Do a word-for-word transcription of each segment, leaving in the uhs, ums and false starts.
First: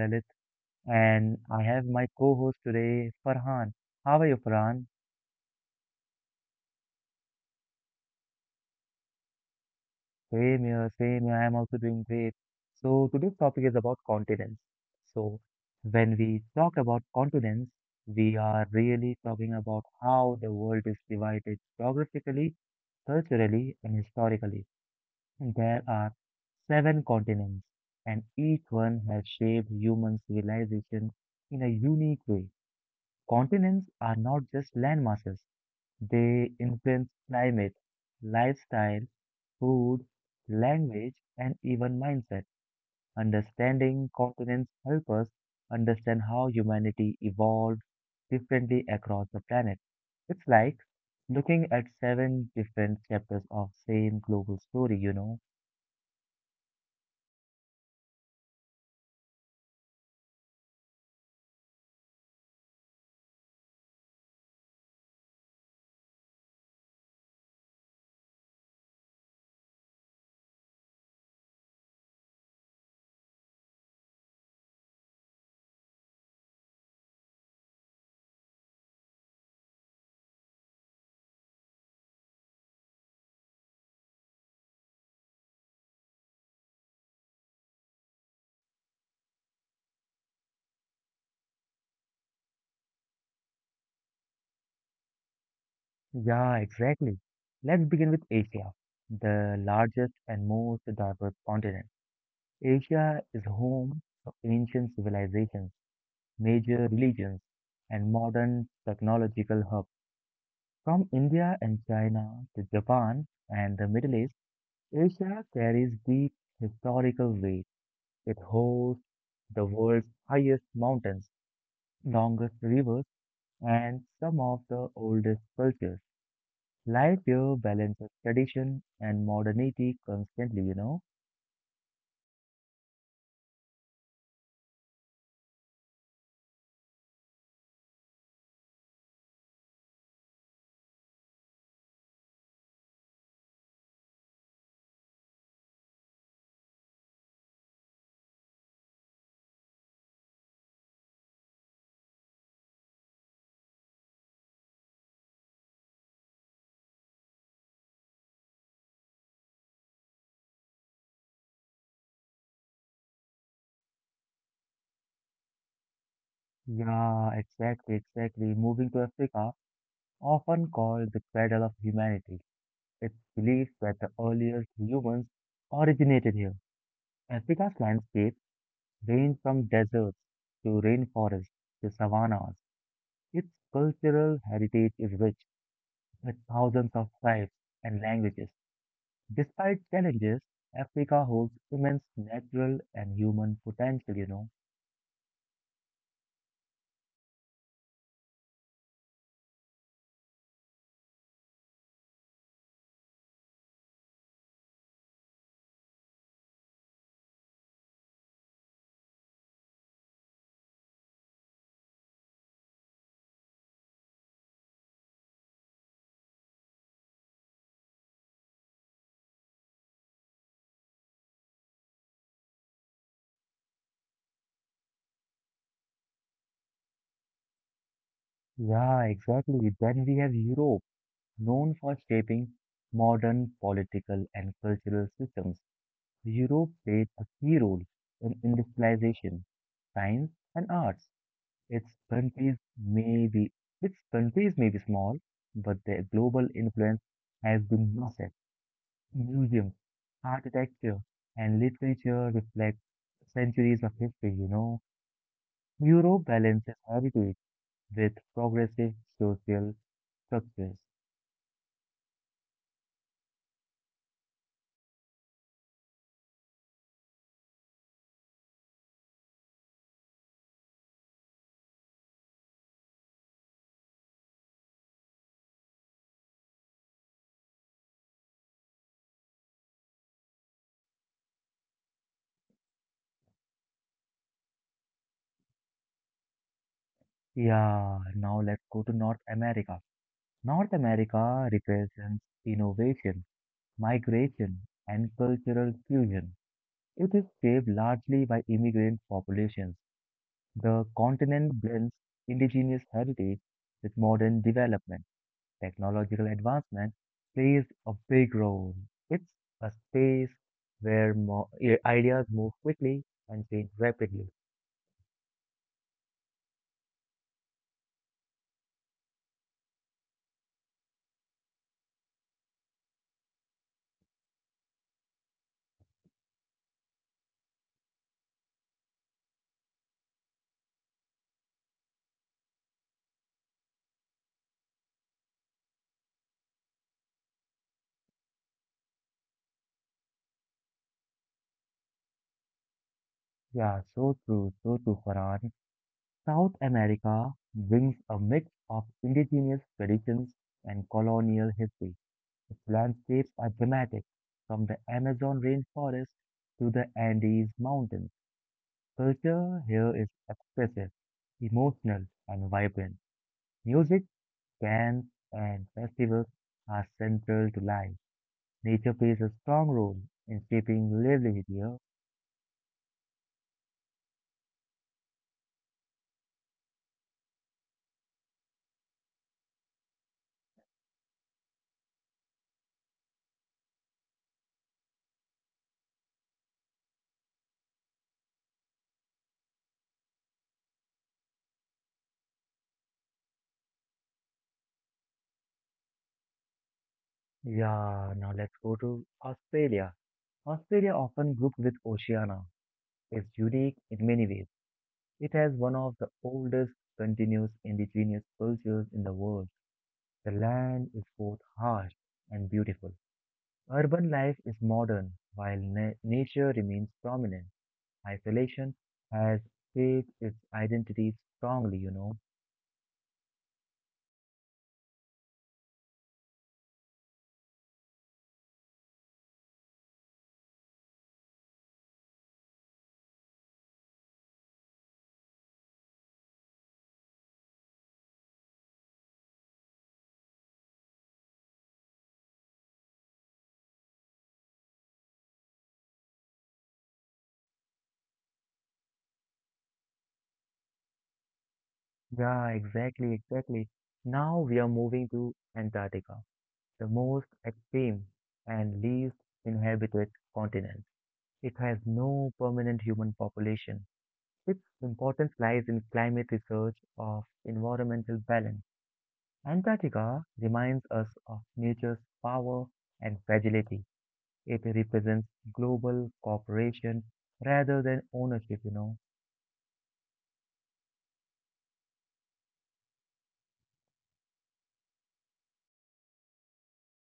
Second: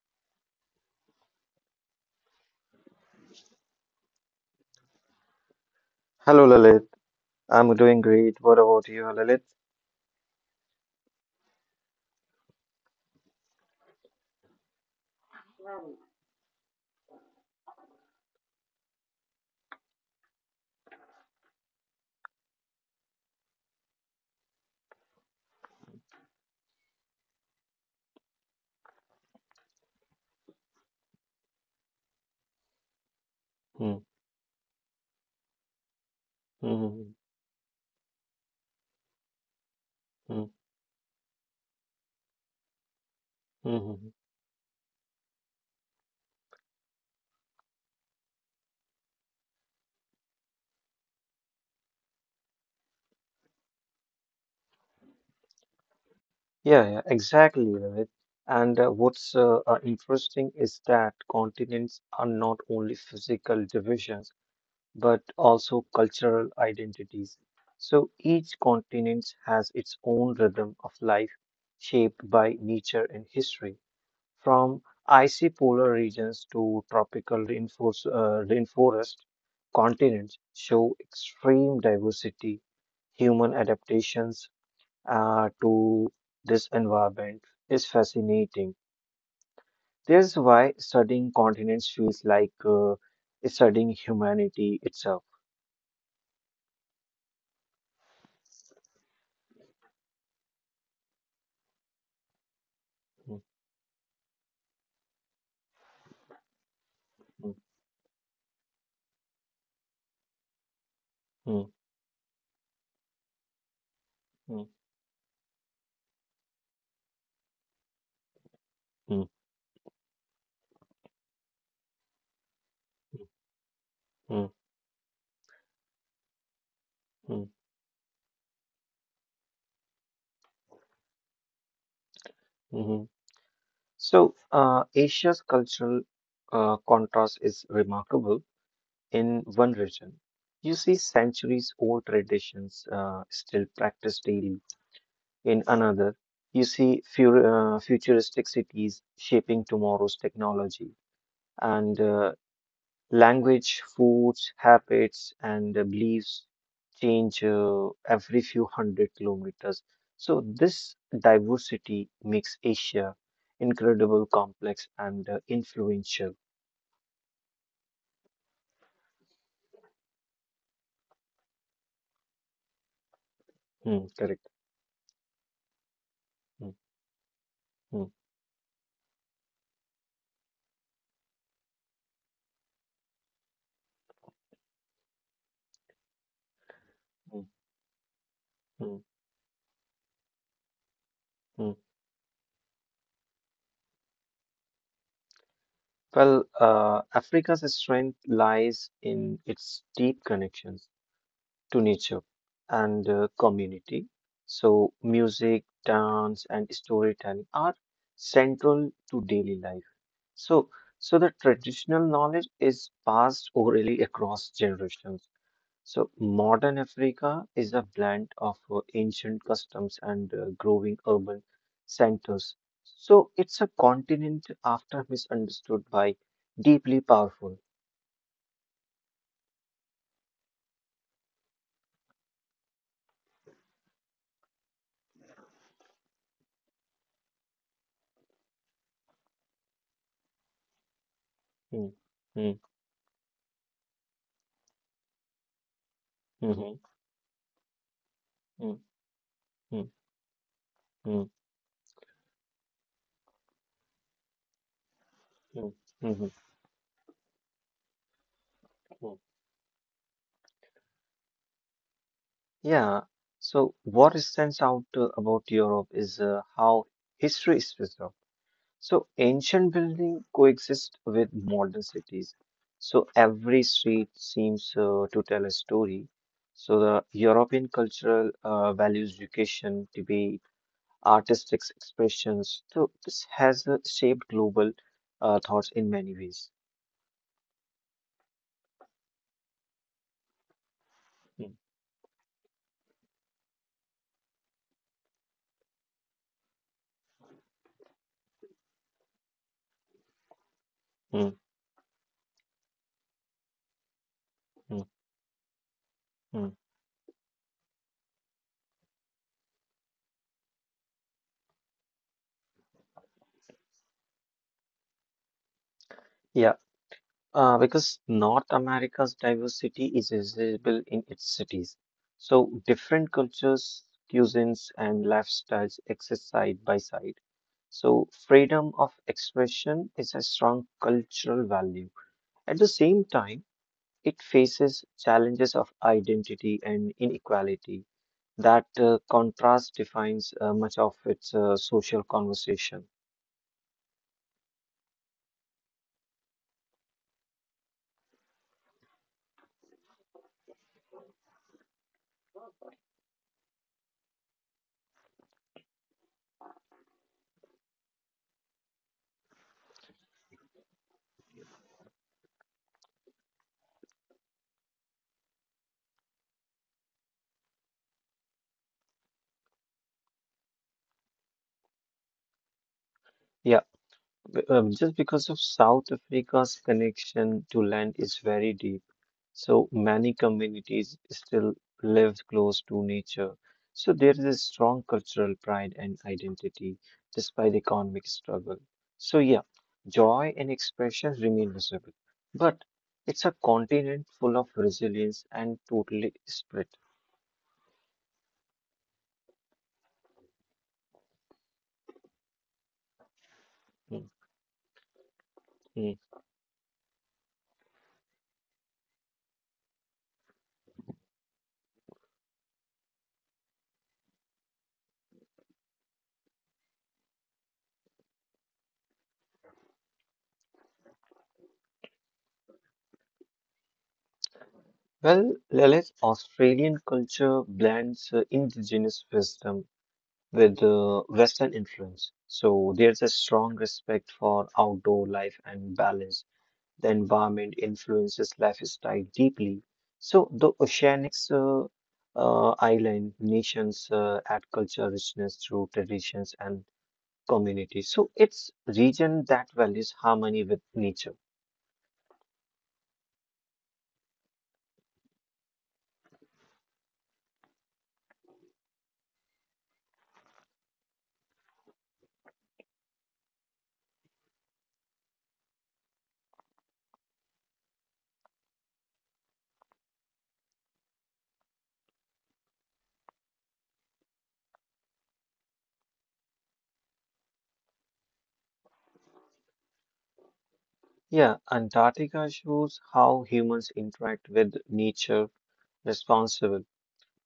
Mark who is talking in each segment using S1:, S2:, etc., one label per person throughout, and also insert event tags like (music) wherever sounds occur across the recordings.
S1: Lalit, and I have my co-host today, Farhan. How are you, Farhan?
S2: Hello, Lalit. I'm doing great. What about you, Lalit?
S1: Same here, same here. I'm also doing great. So, today's topic is about continents. So, when we talk about continents, we are really talking about how the world is divided geographically, culturally, and historically. There are seven continents, and each one has shaped human civilization in a unique way.
S2: Hmm.
S1: Continents are not just landmasses, they
S2: Hmm.
S1: influence climate, lifestyle, food,
S2: Hmm.
S1: language, and even mindset.
S2: Hmm.
S1: Understanding continents help us understand how humanity evolved differently across the planet. It's like looking at seven different chapters of same global story, you know.
S2: Yeah, yeah, exactly, Lalit. And uh, what's uh, uh, interesting is that continents are not only physical divisions, but also cultural identities. So each continent has its own rhythm of life shaped by nature and history. From icy polar regions to tropical rainforest, uh, rainforest continents show extreme diversity. Human adaptations uh, to this environment is fascinating. This is why studying continents feels like uh, studying humanity itself.
S1: Yeah, exactly. Let's begin with Asia, the largest and most diverse continent. Asia
S2: Mm,
S1: is home of ancient civilizations, major religions, and modern technological hubs. From India
S2: mm,
S1: and China to Japan and the Middle East,
S2: mm,
S1: Asia carries deep historical weight. It hosts
S2: mm,
S1: the world's highest mountains, longest rivers,
S2: mm,
S1: and
S2: mm,
S1: some of the oldest cultures. Life
S2: mm,
S1: here balances tradition and modernity constantly, you know.
S2: mhm. So, uh, Asia's cultural uh, contrast is remarkable. In one region, you see centuries old traditions uh, still practiced daily. In another, you see fu- uh, futuristic cities shaping tomorrow's technology. And uh, language, foods, habits, and uh, beliefs change uh, every few hundred kilometers. So, this diversity makes Asia incredible, complex, and uh, influential.
S1: Yeah, exactly, exactly. Moving to Africa, often called the cradle of humanity. It's believed
S2: Hmm,
S1: that the
S2: correct.
S1: earliest humans originated here.
S2: Hmm,
S1: Africa's
S2: hmm,
S1: landscape range from deserts to rainforests to savannas. Its cultural heritage is rich, with thousands of
S2: hmm,
S1: tribes and languages.
S2: hmm,
S1: Despite challenges, Africa holds
S2: hmm.
S1: immense natural and human potential, you know.
S2: Well, uh, Africa's strength lies in its deep connections to nature and uh, community. So, music, dance, and storytelling are central to daily life. So, so the traditional knowledge is passed orally across generations. So, modern Africa is a blend of uh, ancient customs and uh, growing urban centers. So, it's a continent after misunderstood by deeply powerful.
S1: Yeah, exactly. Then we have Europe, known for shaping modern political and cultural systems. Europe played a key role in industrialization, science, and arts.
S2: Hmm,
S1: Its
S2: hmm,
S1: countries may be its countries may be small, but their global
S2: mhm,
S1: influence has been massive.
S2: hmm, hmm,
S1: Museums,
S2: hmm,
S1: architecture,
S2: hmm,
S1: and literature reflect centuries of history. You know,
S2: mhm, hmm. Hmm,
S1: Europe balances heritage with progressive
S2: hmm.
S1: social structures.
S2: Yeah, so what stands out uh, about Europe is uh, how history is preserved. So ancient buildings coexist with modern cities. So every street seems uh, to tell a story. So the European cultural uh, values education, debate, artistic expressions. So this has uh, shaped global uh, thoughts in many ways.
S1: Yeah, now let's go to North America. North
S2: Mm,
S1: America represents innovation migration, and cultural fusion. It is shaped largely by immigrant populations. The
S2: mm,
S1: continent blends indigenous heritage with modern
S2: mm,
S1: development.
S2: mm.
S1: Technological advancement plays a big role. It's a space where mo- i- ideas move quickly and change rapidly.
S2: Yeah. Uh, because North America's diversity is visible in its cities. So different cultures, cuisines, and lifestyles exist side by side. So freedom of expression is a strong cultural value. At the same time, it faces challenges of identity and inequality. That uh, contrast defines uh, much of its uh, social conversation.
S1: Yeah, so true, so true, Farhan. South America brings a mix of indigenous traditions and colonial history. Its landscapes are dramatic, from the Amazon rainforest to the Andes Mountains. Culture here is expressive, emotional, and vibrant. Music, dance, and festivals are central to life. Nature plays a strong role in shaping livelihood here.
S2: Yeah, b- um, just because of South Africa's connection to land is very deep. So many communities still live close to nature. So there is a strong cultural pride and identity despite economic struggle. So yeah, joy and expression remain visible, but it's a continent full of resilience and totally spirit.
S1: Yeah, now let's go to Australia. Australia, often grouped with Oceania, is unique
S2: Mm,
S1: in many ways. It has
S2: mm.
S1: one of the oldest continuous indigenous cultures in the world. The land is both harsh and beautiful. Urban life is modern, while na- nature remains prominent. Isolation has shaped its identity strongly, you know.
S2: Well, Lilith, Australian culture blends uh, indigenous wisdom with uh, Western influence. So there's a strong respect for outdoor life and balance. The environment influences lifestyle deeply. So the oceanics uh, uh, island nations uh, add cultural richness through traditions and communities. So it's region that values harmony with nature.
S1: Yeah, exactly, exactly. Now we are moving to Antarctica, the most extreme and least inhabited continent. It has no permanent human population. Its importance lies in climate research of environmental balance. Antarctica reminds us of nature's power and fragility. It represents global cooperation rather than ownership, you know.
S2: Yeah, Antarctica shows how humans interact with nature responsibly.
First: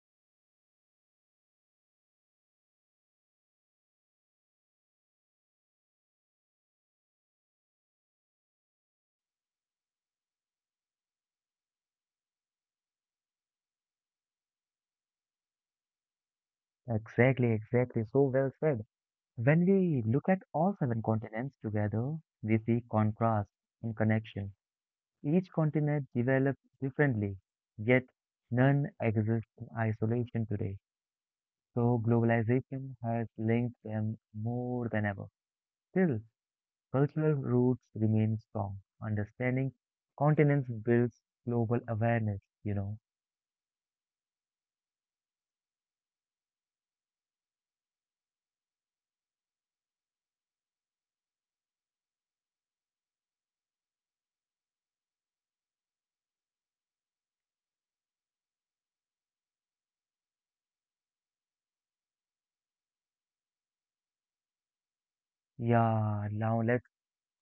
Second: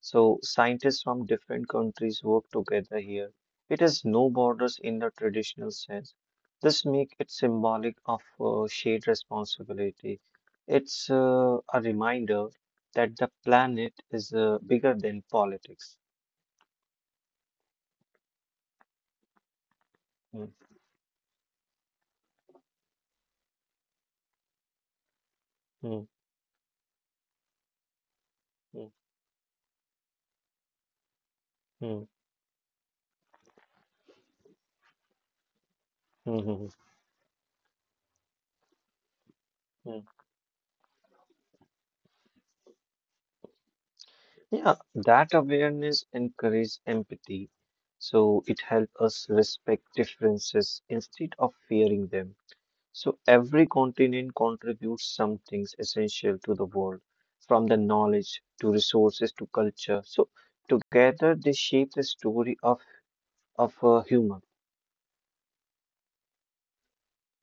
S2: So scientists from different countries work together here. It has no borders in the traditional sense. This makes it symbolic of uh, shared responsibility. It's uh, a reminder that the planet is uh, bigger than politics.
S1: Exactly, exactly. So well said. When we look at
S2: Mm,
S1: all seven continents together, we see contrast and connection. Each continent
S2: mm,
S1: developed differently, yet none
S2: mm,
S1: exists in isolation today. So
S2: mm,
S1: globalization has linked them more than ever. Still,
S2: mm, mm,
S1: cultural roots remain strong. Understanding
S2: mm.
S1: continents builds global awareness, you know.
S2: Yeah, that awareness encourages empathy. So it helps us respect differences instead of fearing them. So every continent contributes some things essential to the world, from the knowledge to resources to culture. So together they shape the story of of a human.
S1: Yeah, now let's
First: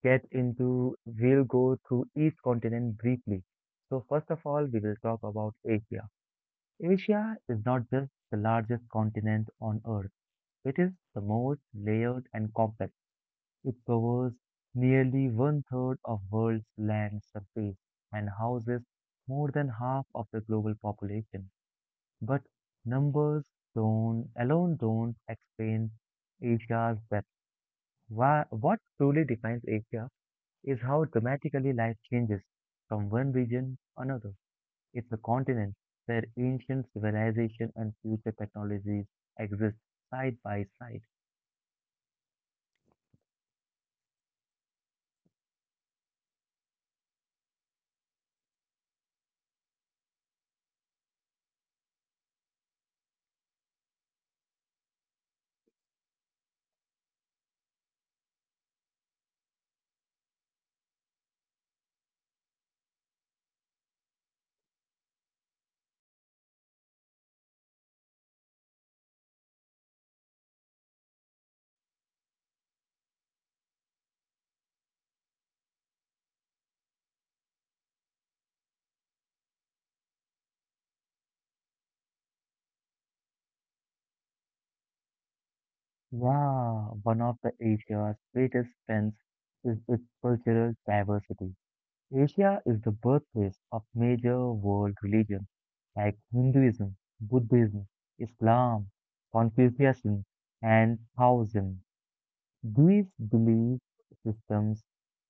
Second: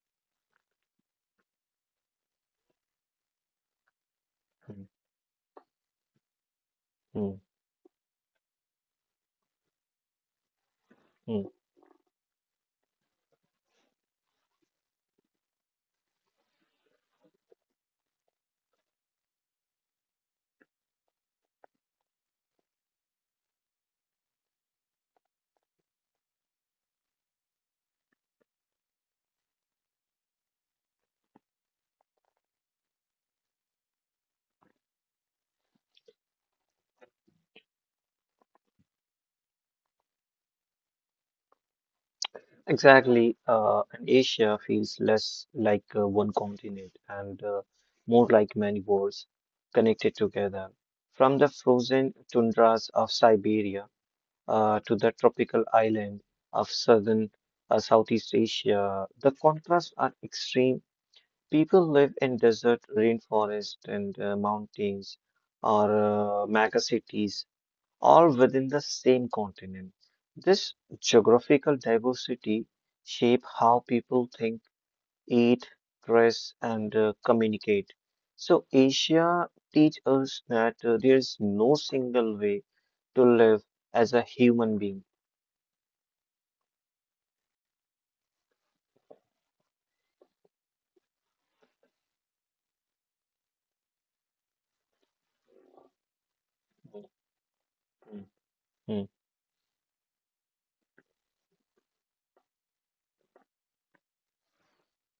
S1: get into, we'll go through each continent briefly. So, first of all, we
S2: Mm,
S1: will talk about Asia. Asia
S2: mm,
S1: is not just the largest continent on Earth, it is the
S2: mm.
S1: most layered and complex. It covers nearly one third of world's land surface and houses more than half of the global population. But numbers don't alone don't explain Asia's depth. Why, what truly defines Asia is how dramatically life changes from one region to another. It's a continent where ancient civilization and future technologies exist side by side.
S2: Exactly, uh, and Asia feels less like uh, one continent and uh, more like many worlds connected together. From the frozen tundras of Siberia uh, to the tropical island of southern uh, Southeast Asia. The contrasts are extreme. People live in desert, rainforest, and uh, mountains, or uh, mega cities, all within the same continent. This geographical diversity shape how people think, eat, dress, and uh, communicate. So Asia teach us that uh, there is no single way to live as a human being.
S1: Yeah, one of the Asia's greatest strengths is its cultural diversity. Asia is the birthplace of major world religions like Hinduism, Buddhism,
S2: Mm,
S1: Islam,
S2: mm,
S1: Confucianism, and Taoism. These belief systems,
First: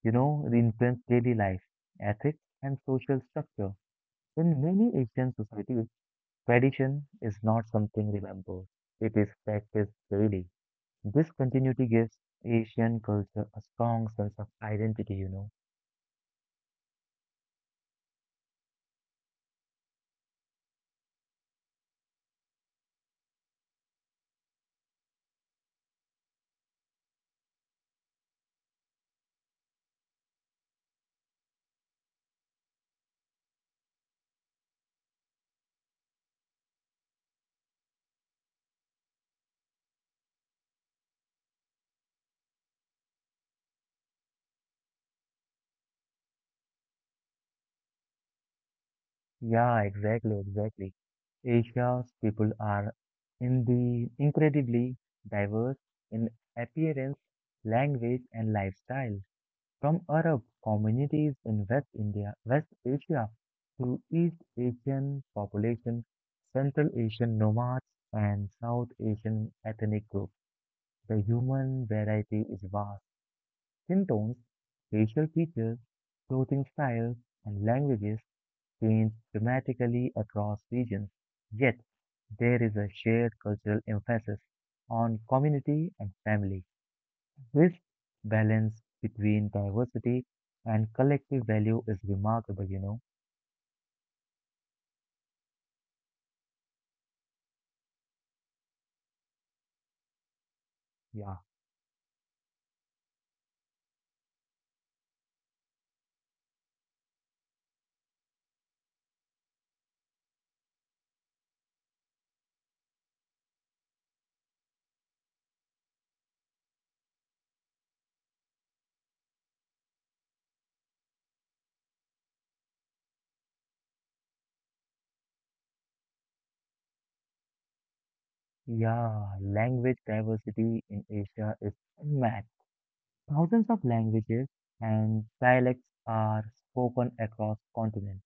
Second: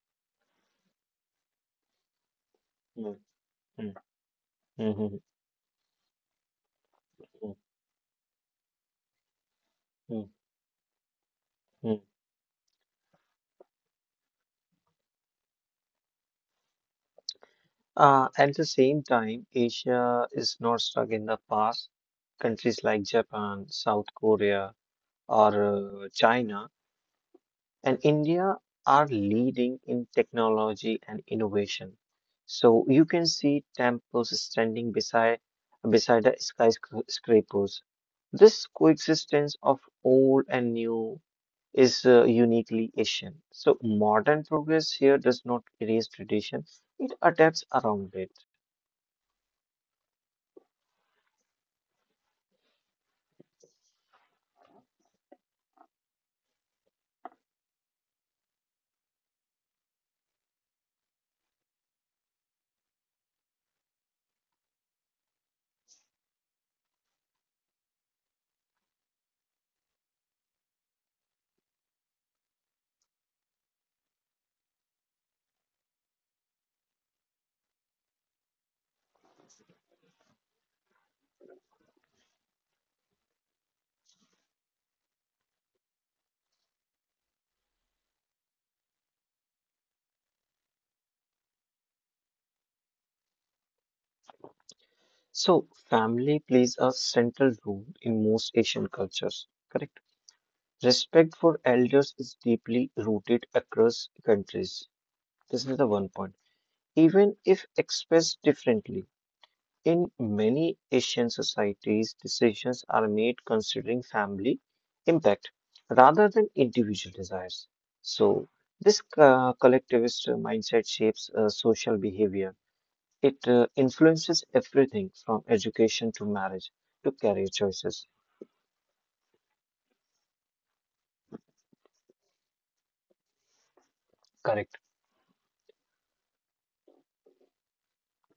S1: you know, influence daily life, ethics, and
S2: mm,
S1: social structure.
S2: mm,
S1: In many
S2: mm, mm,
S1: Asian societies, tradition is
S2: mm,
S1: not something remembered; it is practiced
S2: mm,
S1: daily. This continuity
S2: mm.
S1: gives Asian culture a strong sense of identity, you know.
S2: Uh, at the same time, Asia is not stuck in the past. Countries like Japan, South Korea, or uh, China, and India are leading in technology and innovation. So you can see temples standing beside beside the skyscrapers. This coexistence of old and new is uh, uniquely Asian. So modern progress here does not erase tradition, it adapts around it.
S1: Yeah, exactly, exactly. Asia's people are in the incredibly diverse in appearance, language, and lifestyle. From Arab communities in West India, West Asia, to East Asian population, Central Asian nomads, and South Asian ethnic groups, the human variety is vast. Skin tones, facial features, clothing styles, and languages changed dramatically across regions, yet there is a shared cultural emphasis on community and family. This balance between diversity and collective value is remarkable, you know.
S2: So family plays a central role in most Asian cultures, correct? Respect
S1: Yeah.
S2: for elders is deeply rooted across countries. This is the one point. Even if expressed differently, in many Asian societies, decisions are made considering family impact rather than individual desires. So, this uh, collectivist mindset shapes uh, social behavior. It uh, influences everything from education to marriage to career choices.
S1: Yeah, language diversity in Asia is unmatched. Thousands of languages
S2: Correct.
S1: and dialects are spoken across continents.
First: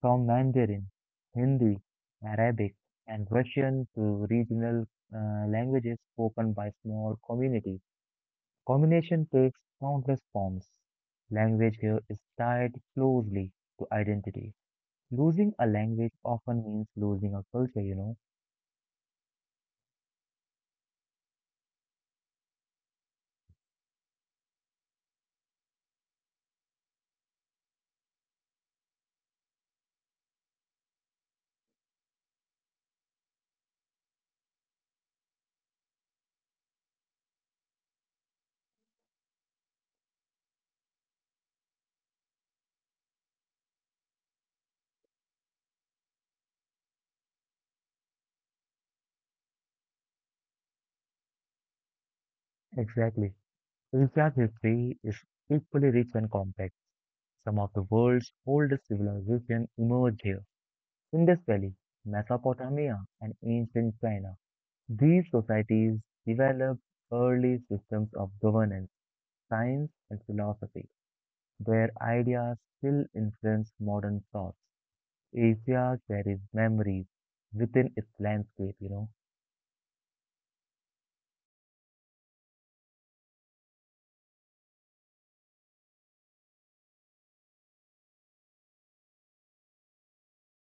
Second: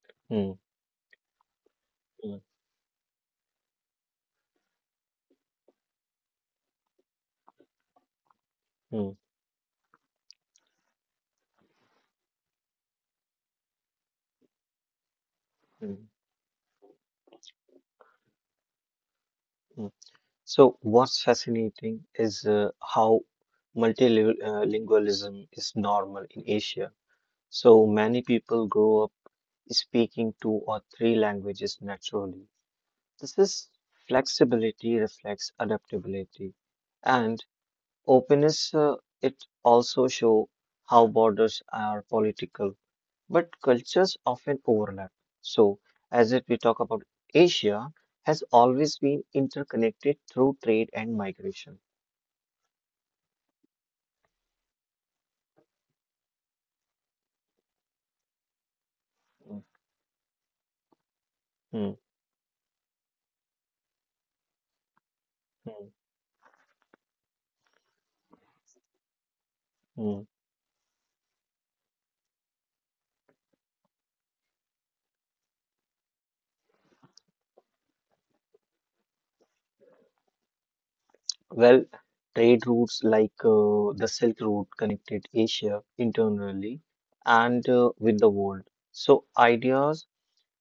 S1: From
S2: Hmm.
S1: Mandarin, Hindi,
S2: Hmm.
S1: Arabic, and Russian to regional uh, languages spoken by small communities.
S2: Hmm.
S1: Combination takes countless forms. Language here is tied closely to identity. Losing a
S2: Hmm.
S1: language often means losing a culture, you know.
S2: Mm. So, what's fascinating is uh, how multilingualism is normal in Asia. So many people grow up speaking two or three languages naturally. This is flexibility reflects adaptability and openness. Uh, it also show how borders are political, but cultures often overlap. So, as if we talk about Asia, has always been interconnected through trade and migration.
S1: Exactly. Asia's history is equally rich and complex. Some of the world's oldest
S2: Mm,
S1: civilizations emerged here. Indus Valley,
S2: mm,
S1: Mesopotamia, and ancient China. These
S2: mm,
S1: societies developed early systems of governance, science, and
S2: mm.
S1: philosophy, where ideas still influence modern thoughts. Asia carries memories within its landscape, you know.
S2: Well, trade routes like uh, the Silk Route connected Asia internally and uh, with the world. So ideas,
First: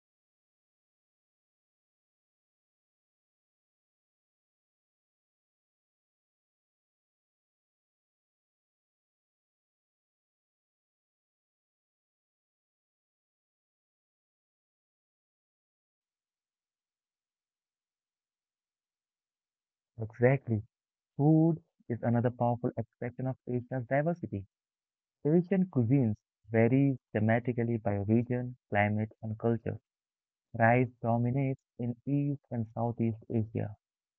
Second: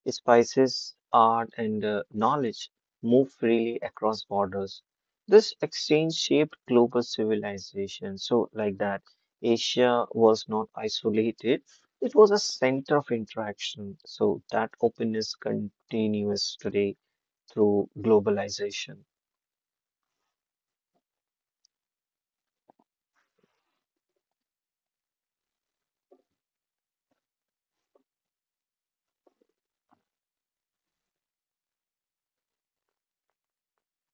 S2: spices, art, and uh, knowledge move freely across borders. This exchange shaped global civilization. So, like that, Asia was not isolated, it was a center of interaction. So, that openness continues today through globalization.
S1: Exactly. Food is another powerful expression of Asia's diversity. Asian cuisines vary dramatically by region, climate, and culture. Rice dominates in East and Southeast Asia,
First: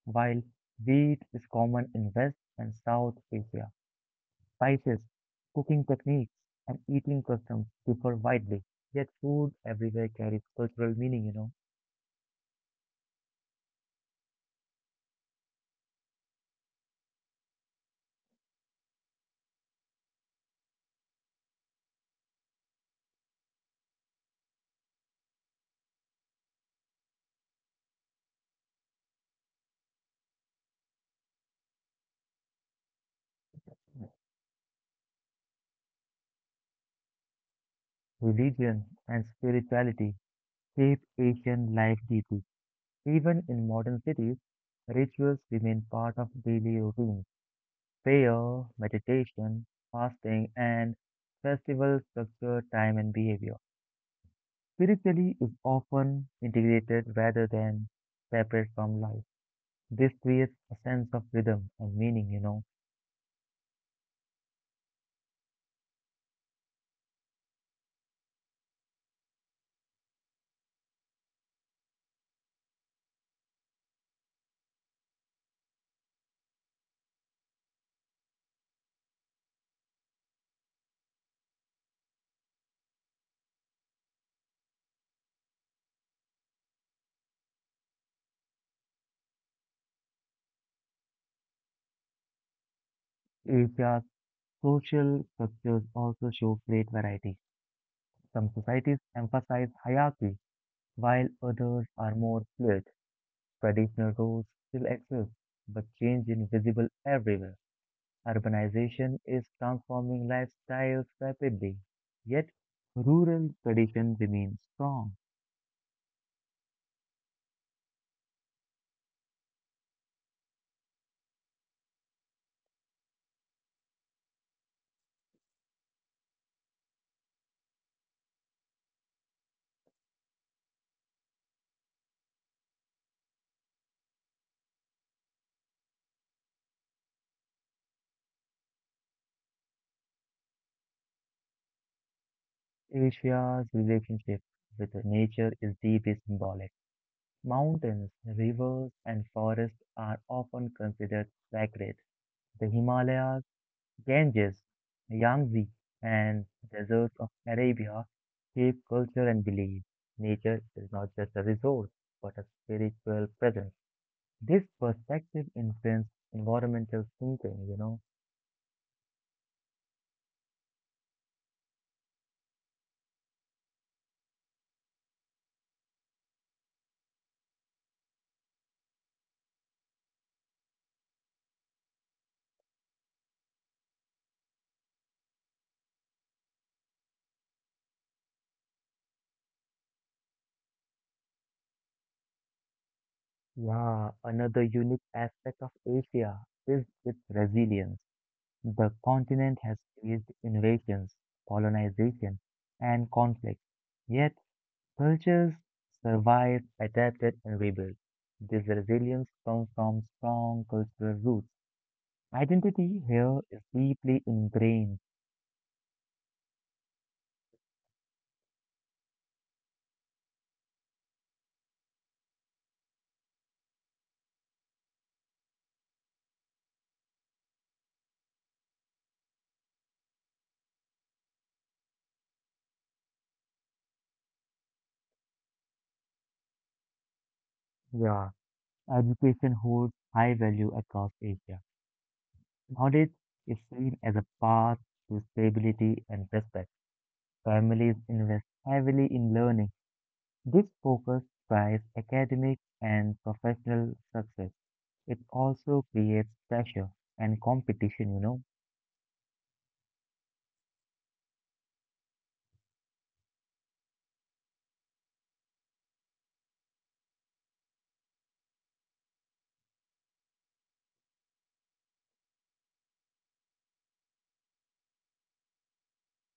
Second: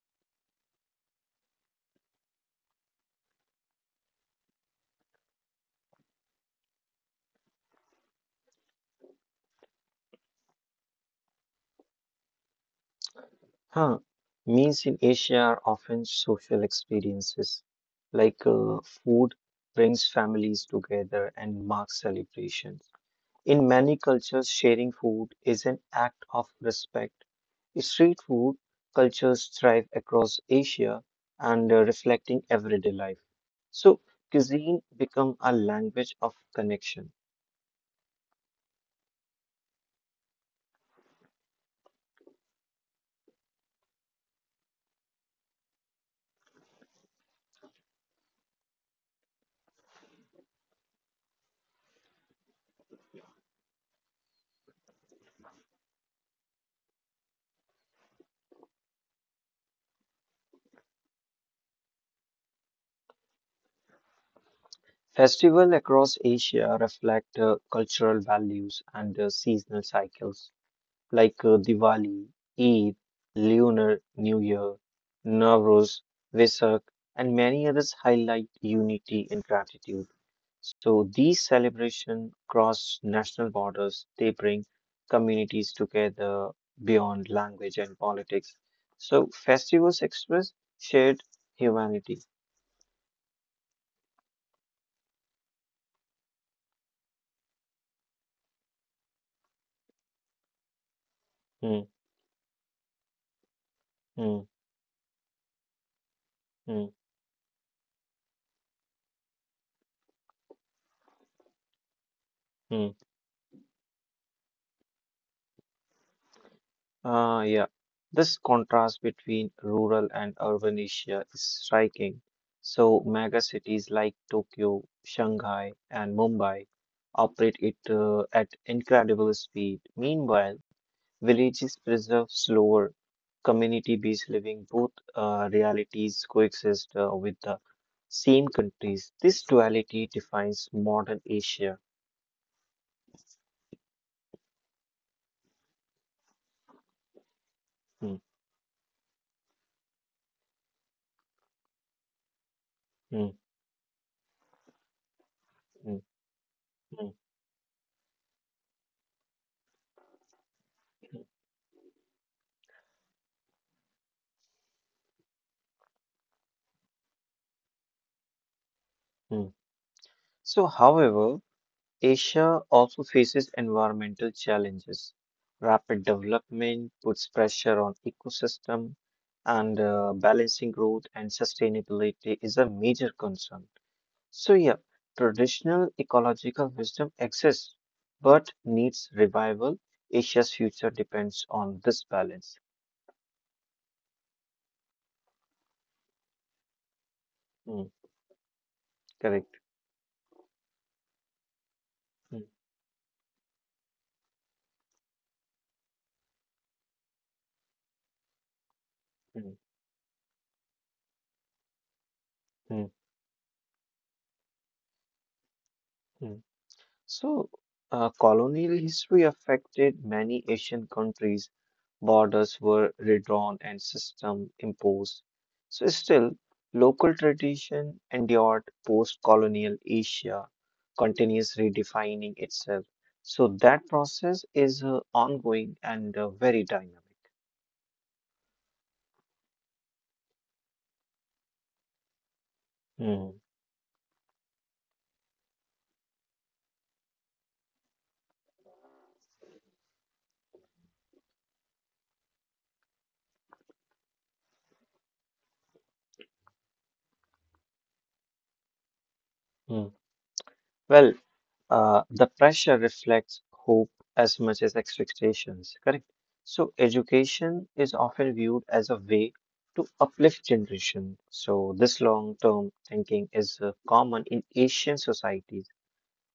S1: while wheat is common in West and South Asia. Spices, cooking techniques, and eating customs differ widely, yet food everywhere carries cultural meaning, you know.
S2: Huh. Meals in Asia are often social experiences, like uh, food brings families together and marks celebrations. In many cultures, sharing food is an act of respect. Street food cultures thrive across Asia and uh, reflecting everyday life. So, cuisine become a language of connection.
S1: Religion and spirituality shape Asian life deeply. Even in modern cities, rituals remain part of daily routines. Prayer, meditation, fasting, and festival structure time and behavior. Spirituality is often integrated rather than separate from life. This creates a sense of rhythm and meaning, you know.
S2: Festival across Asia reflect uh, cultural values and uh, seasonal cycles, like uh, Diwali, Eid, Lunar New Year, Navroz, Vesak, and many others highlight unity and gratitude. So these celebrations cross national borders. They bring communities together beyond language and politics. So festivals express shared humanity.
S1: Asia's social structures also show great variety. Some societies emphasize hierarchy, while
S2: Hmm,
S1: others are more fluid. Traditional
S2: hmm,
S1: roles still exist, but change is
S2: hmm,
S1: visible everywhere. Urbanization is transforming lifestyles rapidly, yet
S2: hmm.
S1: rural tradition remains strong.
S2: Uh, yeah, this contrast between rural and urban Asia is striking. So, mega cities like Tokyo, Shanghai, and Mumbai operate it uh, at incredible speed. Meanwhile, villages preserve slower, community-based living. Both uh, realities coexist uh, with the same countries. This duality defines modern Asia.
S1: Asia's relationship with nature is deeply symbolic. Mountains,
S2: Hmm,
S1: rivers, and forests are often considered sacred. The
S2: hmm,
S1: Himalayas, Ganges, Yangtze,
S2: hmm,
S1: and
S2: hmm,
S1: deserts of Arabia shape culture and belief. Nature is not just a resource, but a spiritual presence. This perspective influences environmental thinking, you know.
S2: hmm. So, however, Asia also faces environmental challenges. Rapid development puts pressure on ecosystem, and uh, balancing growth and sustainability is a major concern. So yeah, traditional ecological wisdom exists, but needs revival. Asia's future depends on this balance.
S1: Yeah, another unique aspect of Asia is its
S2: Mm,
S1: resilience. The
S2: correct.
S1: continent has faced invasions, colonization,
S2: Mm,
S1: and conflict, yet cultures survived, adapted, and rebuilt. This resilience
S2: mm,
S1: comes from strong cultural roots.
S2: mm,
S1: Identity here is deeply ingrained.
S2: mm. So, uh, colonial history affected many Asian countries. Borders were redrawn and system imposed. So, still, local tradition endured post-colonial Asia continues redefining itself. So that process is uh, ongoing and uh, very dynamic.
S1: Yeah, education holds high value across Asia. Knowledge
S2: Hmm,
S1: is seen as a path to stability and respect. Families invest heavily in learning. This focus drives academic and professional success. It also creates pressure and competition, you know.
S2: hmm. Well, Uh, the pressure reflects hope as much as expectations, correct? So, education is often viewed as a way to uplift generation. So, this long-term thinking is uh, common in Asian societies,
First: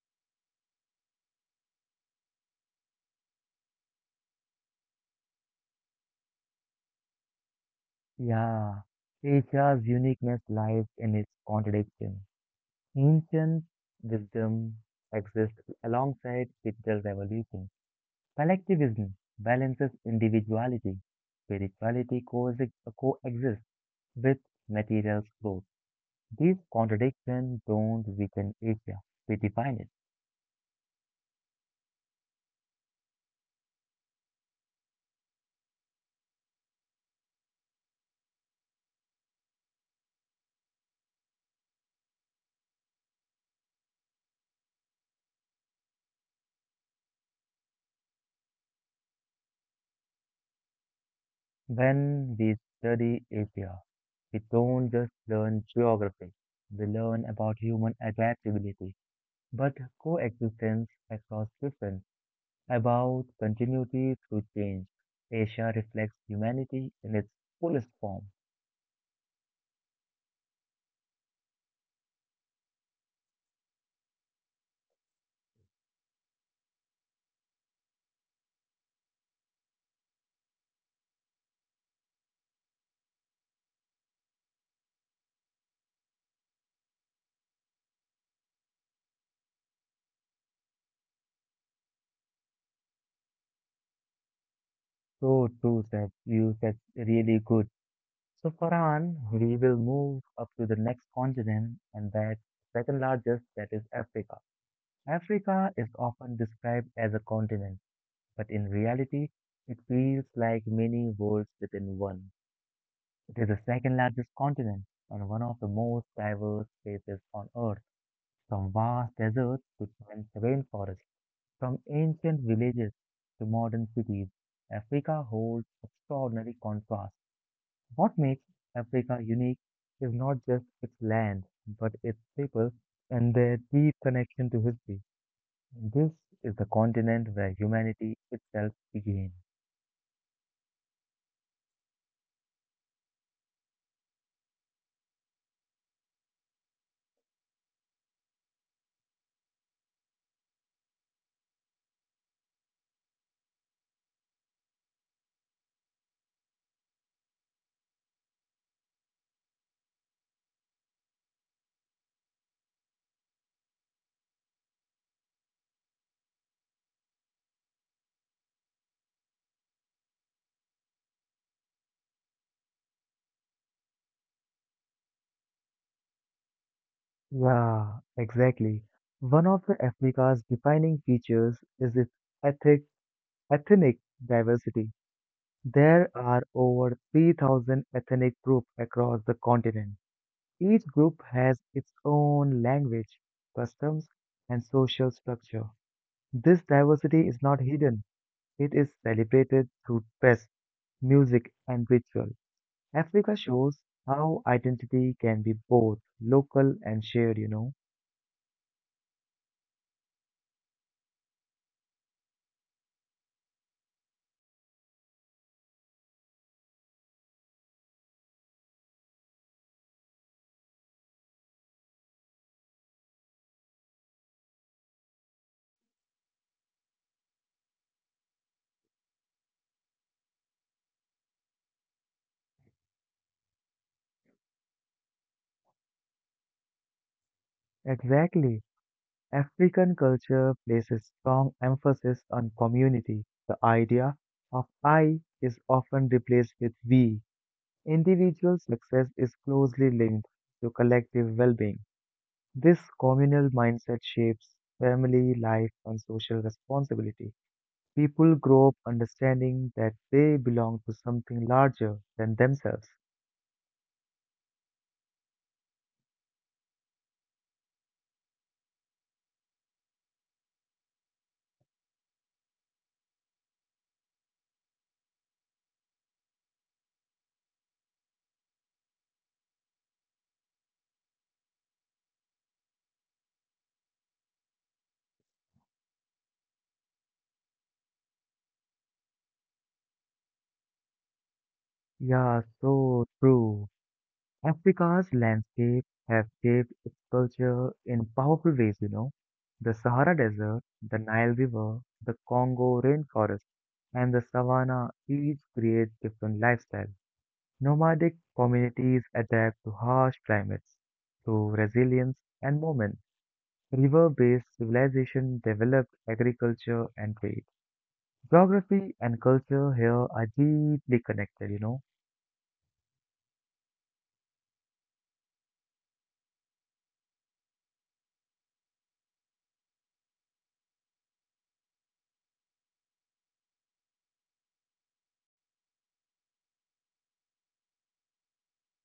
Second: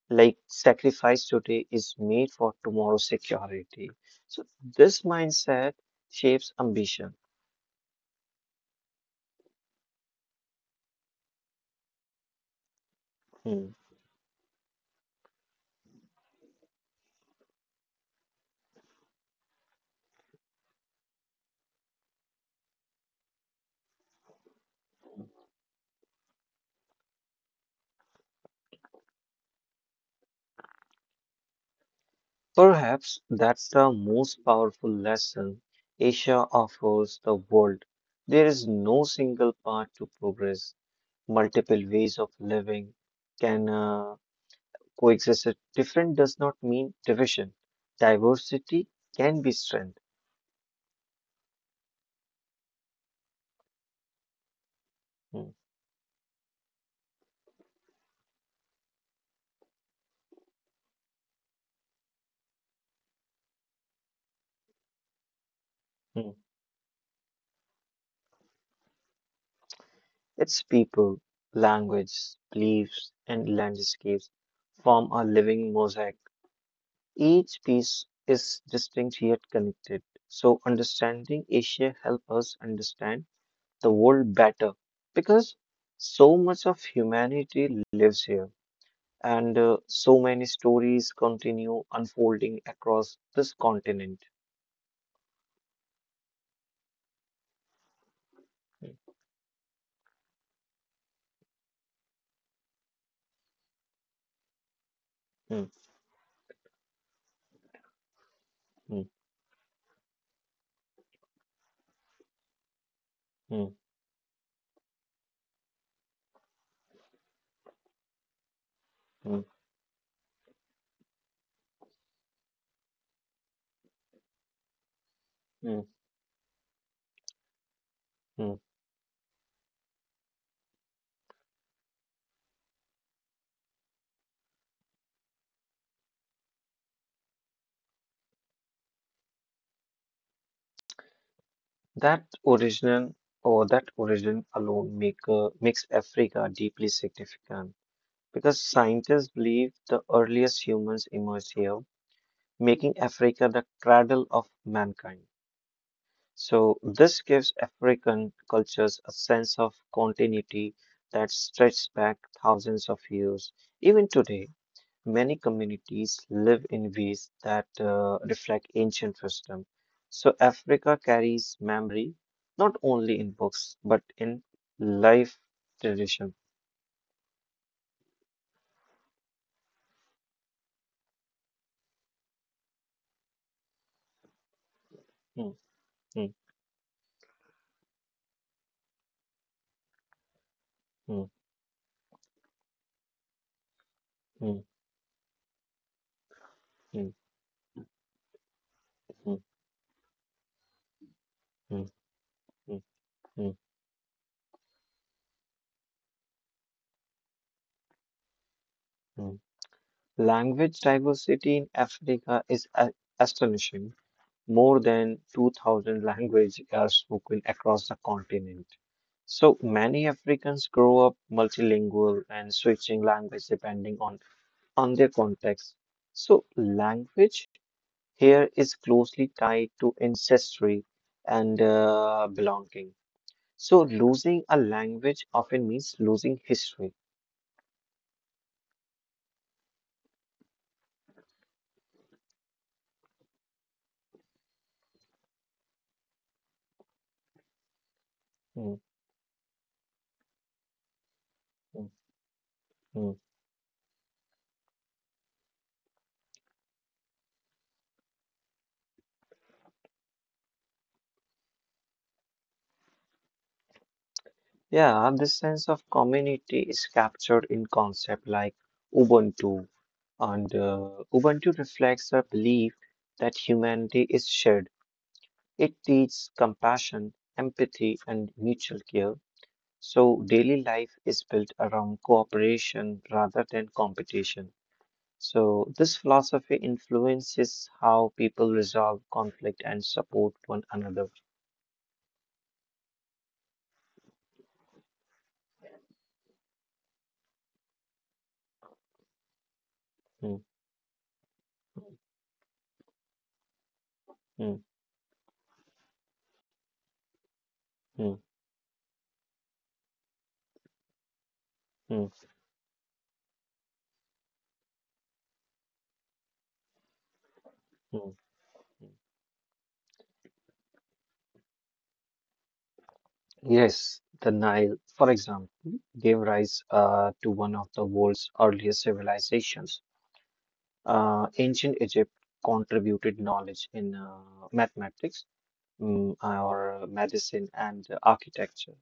S2: like sacrifice today is made for tomorrow's security. So, this mindset shapes ambition.
S1: Yeah, Asia's uniqueness lies in its contradiction. Ancient
S2: Hmm.
S1: wisdom exists alongside digital revolution. Collectivism balances individuality. Spirituality coexi- coexists with material growth. These contradictions don't weaken Asia, they define it.
S2: Perhaps that's the most powerful lesson Asia offers the world. There is no single path to progress. Multiple ways of living can uh, coexist. Different does not mean division. Diversity can be strength.
S1: When we study Asia, we don't just
S2: Hmm,
S1: learn geography, we learn about human adaptability, but coexistence across systems, about continuity through change. Asia reflects
S2: hmm.
S1: humanity in its fullest form.
S2: Its people, language, beliefs, and landscapes form a living mosaic. Each piece is distinct yet connected. So understanding Asia helps us understand the world better because so much of humanity lives here and uh, so many stories continue unfolding across this continent.
S1: So true, that you said really good. So Farhan, we will move up to the next continent, and that second largest, that is Africa.
S2: Hmm,
S1: Africa is often described as a continent, but in
S2: hmm,
S1: reality, it feels like many worlds within one. It is
S2: hmm,
S1: the second largest continent and one of the most diverse places on Earth, from vast
S2: hmm, hmm,
S1: deserts to dense rainforests, from ancient villages to modern cities. Africa holds
S2: hmm.
S1: extraordinary contrast. What makes
S2: Hmm.
S1: Africa unique is not just its land, but its people and their deep connection to history. This is the continent where humanity itself began.
S2: That origin or that origin alone make uh, makes Africa deeply significant because scientists believe the earliest humans emerged here making Africa the cradle of mankind. So, this gives African cultures a sense of continuity that stretches back thousands of years. Even today, many communities live in ways that uh, reflect ancient wisdom. So, Africa carries memory not only in books but in life tradition.
S1: Yeah, exactly. One of the Africa's defining features is its ethnic, ethnic diversity.
S2: Hmm,
S1: There
S2: hmm,
S1: are over three thousand ethnic groups across the continent. Each group
S2: hmm,
S1: has its own language, customs,
S2: hmm,
S1: and social structure. This
S2: hmm,
S1: diversity is not hidden, it is
S2: hmm,
S1: celebrated through dress, music,
S2: hmm,
S1: and ritual.
S2: hmm,
S1: Africa
S2: hmm, hmm.
S1: shows how identity can be both local and shared, you know.
S2: Hmm. Language diversity in Africa is a- astonishing. More than two thousand languages are spoken across the continent. So many Africans grow up multilingual and switching language depending on, on their context. So language here is closely tied to ancestry and uh, belonging. So losing a language often means losing history.
S1: Exactly. African culture places strong emphasis on community. The idea of I is often replaced with we. Individual
S2: Mm,
S1: success is closely linked to collective well being.
S2: mm,
S1: This
S2: mm.
S1: communal mindset shapes family life and social responsibility. People grow up understanding that they belong to something larger than themselves.
S2: Yeah, this sense of community is captured in concept like Ubuntu, and uh, Ubuntu reflects a belief that humanity is shared. It teaches compassion, empathy, and mutual care. So daily life is built around cooperation rather than competition. So this philosophy influences how people resolve conflict and support one another.
S1: Yeah, so true. Africa's landscape have shaped its culture in powerful ways, you know. The Sahara
S2: Mm,
S1: Desert, the Nile River, the Congo rainforest, and the
S2: mm,
S1: savanna each create different lifestyles.
S2: mm,
S1: Nomadic communities adapt to harsh climates through
S2: mm,
S1: resilience and movement. River-based civilization developed agriculture and trade.
S2: mm.
S1: Geography and culture here are deeply connected, you know.
S2: Yes, the Nile, for example, gave rise uh, to one of the world's earliest civilizations. Uh, Ancient Egypt contributed knowledge in uh, mathematics, mm, or medicine, and architecture.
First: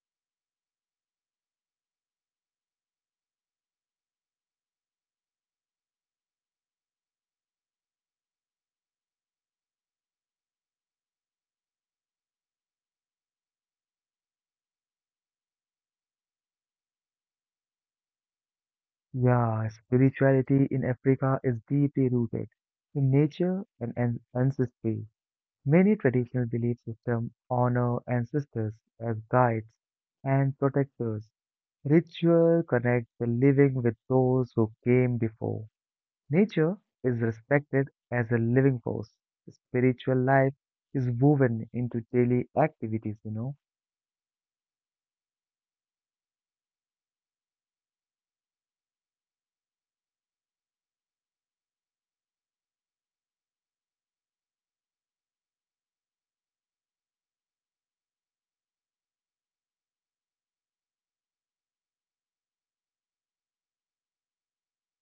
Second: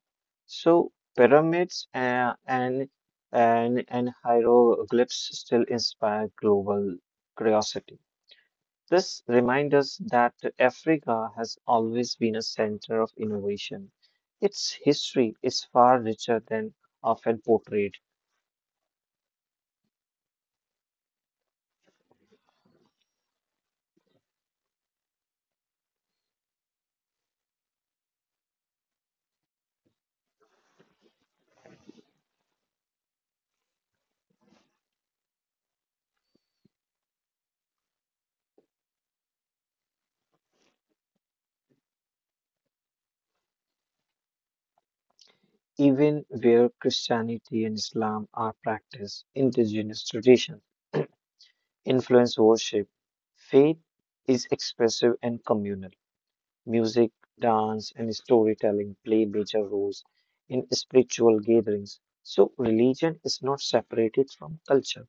S2: So pyramids uh, and and and hieroglyphs still inspire global curiosity. This reminds us that Africa has always been a center of innovation. Its history is far richer than often portrayed,
S1: Yeah, spirituality in Africa is deeply rooted in nature and an- ancestry. Many traditional belief systems honor ancestors as guides and protectors. Ritual connects the living with those who came before. Nature is respected as a living force. Spiritual life is woven into daily activities, you know.
S2: even where Christianity and Islam are practiced, indigenous traditions influence worship. Faith is expressive and communal. Music, dance, and storytelling play major roles in spiritual gatherings. So, religion is not separated from culture.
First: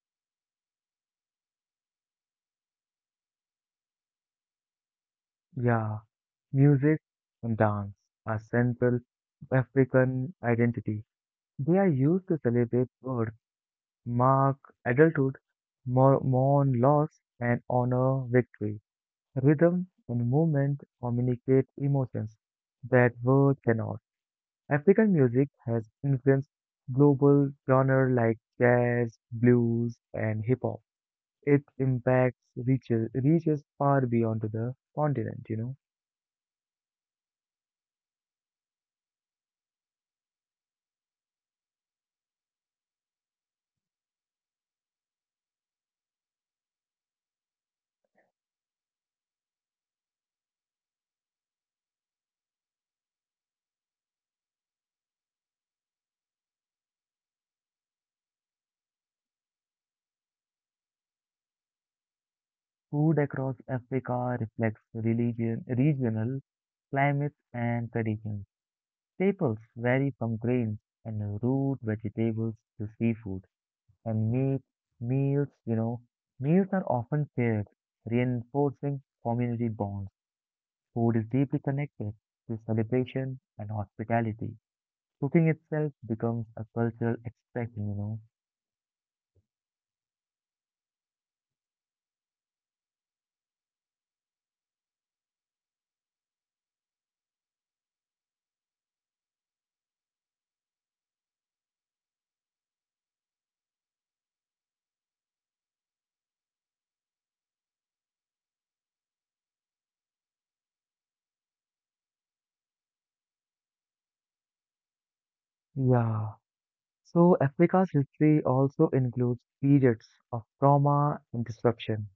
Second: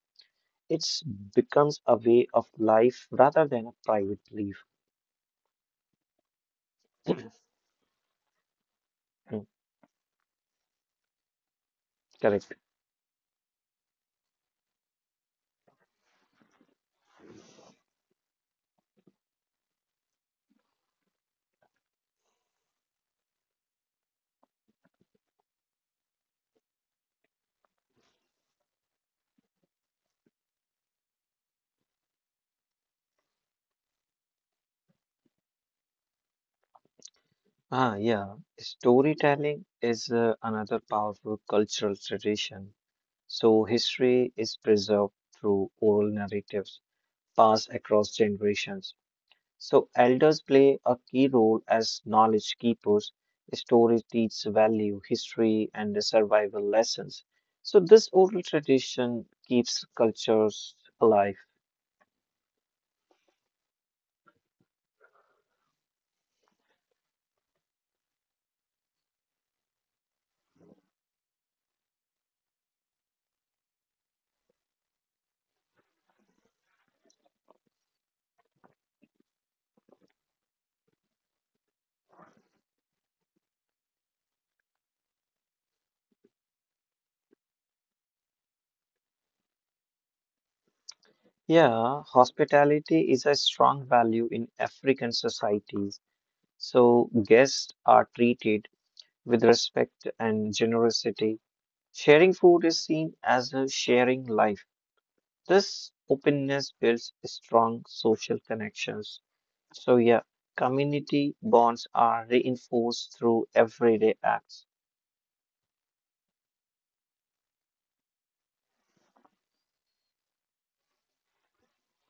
S2: It's Becomes a way of life rather than a private belief.
S1: Yeah, music
S2: (clears throat)
S1: and dance are central
S2: Mm.
S1: to African identity. They are used to
S2: Correct.
S1: celebrate birth, mark adulthood, mou- mourn loss, and honor victory. Rhythm and movement communicate emotions that words cannot. African music has influenced global genres like jazz, blues, and hip hop. Its impact reaches, reaches far beyond to the continent, you know.
S2: Ah, yeah. Storytelling is uh, another powerful cultural tradition. So, history is preserved through oral narratives passed across generations. So, elders play a key role as knowledge keepers. Stories teach value, history, and the survival lessons. So, this oral tradition keeps cultures alive.
S1: Food across Africa reflects religion, regional climates and traditions. Staples vary from grains and root vegetables to seafood and meat meals, you know. Meals are often shared, reinforcing community bonds. Food is deeply connected to celebration and hospitality. Cooking itself becomes a cultural expression, you know.
S2: Yeah, hospitality is a strong value in African societies, so guests are treated with respect and generosity. Sharing food is seen as a sharing life. This openness builds strong social connections. So, yeah, community bonds are reinforced through everyday acts.
S1: Yeah. So Africa's history also includes periods of trauma and disruption.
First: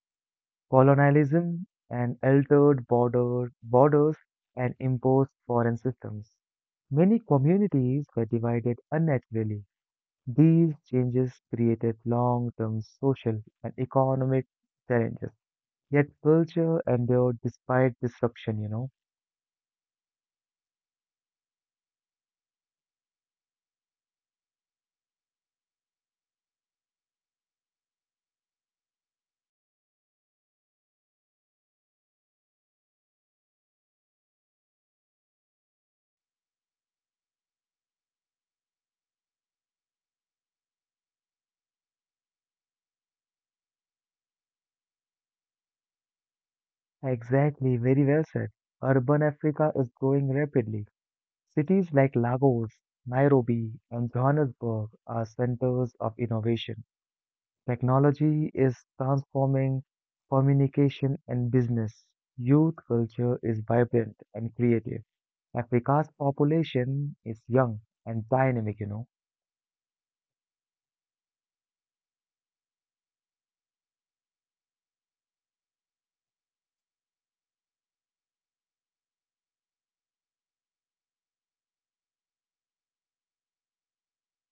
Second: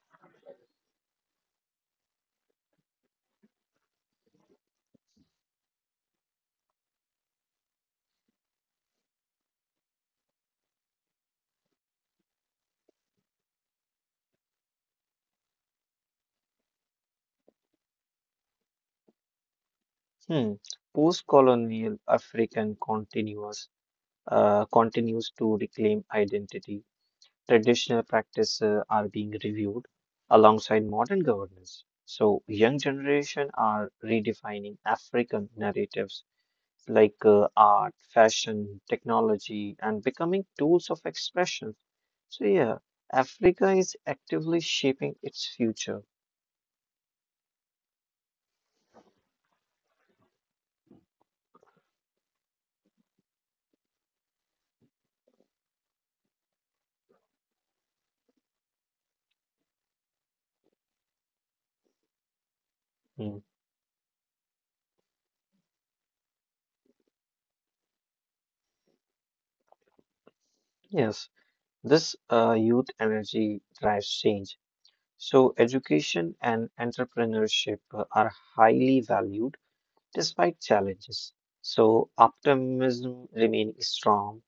S1: Colonialism and altered border, borders and imposed foreign systems. Many communities were divided unnaturally. These changes created long-term social and economic challenges. Yet culture endured despite disruption, you know.
S2: Hmm. Post-colonial African continuous uh, continues to reclaim identity. Traditional practices are being reviewed alongside modern governance. So, young generation are redefining African narratives like uh, art, fashion, technology, and becoming tools of expression. So, yeah, Africa is actively shaping its future.
S1: Exactly, very well said. Urban Africa is growing rapidly. Cities like Lagos, Nairobi, and Johannesburg are centers of innovation. Technology is transforming communication and business. Youth culture
S2: Mm.
S1: is vibrant and creative. Africa's population is young and dynamic, you know.
S2: Yes, this uh, youth energy drives change. So, education and entrepreneurship uh, are highly valued despite challenges. So optimism remains strong.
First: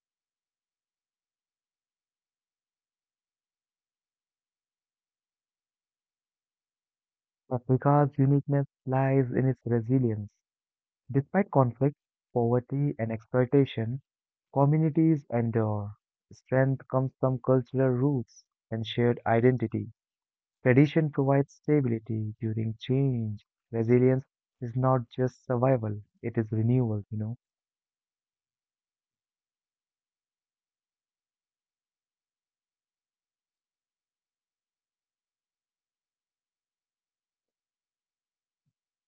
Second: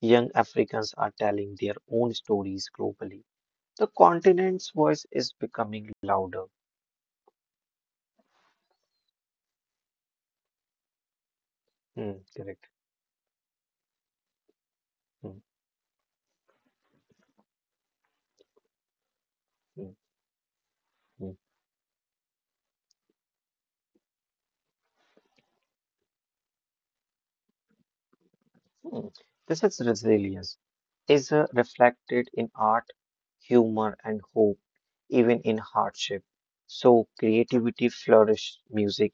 S2: Young Africans are telling their own stories globally. The continent's voice is becoming louder.
S1: Africa's uniqueness lies in its resilience. Despite conflict,
S2: Hmm, correct.
S1: poverty, and exploitation, communities
S2: Hmm,
S1: endure. Strength comes from cultural roots and shared
S2: hmm,
S1: identity. Tradition
S2: hmm.
S1: provides stability during change. Resilience is not just survival, it is renewal, you know.
S2: Hmm. This is resilience is uh, reflected in art, humor, and hope, even in hardship. So creativity flourished, music,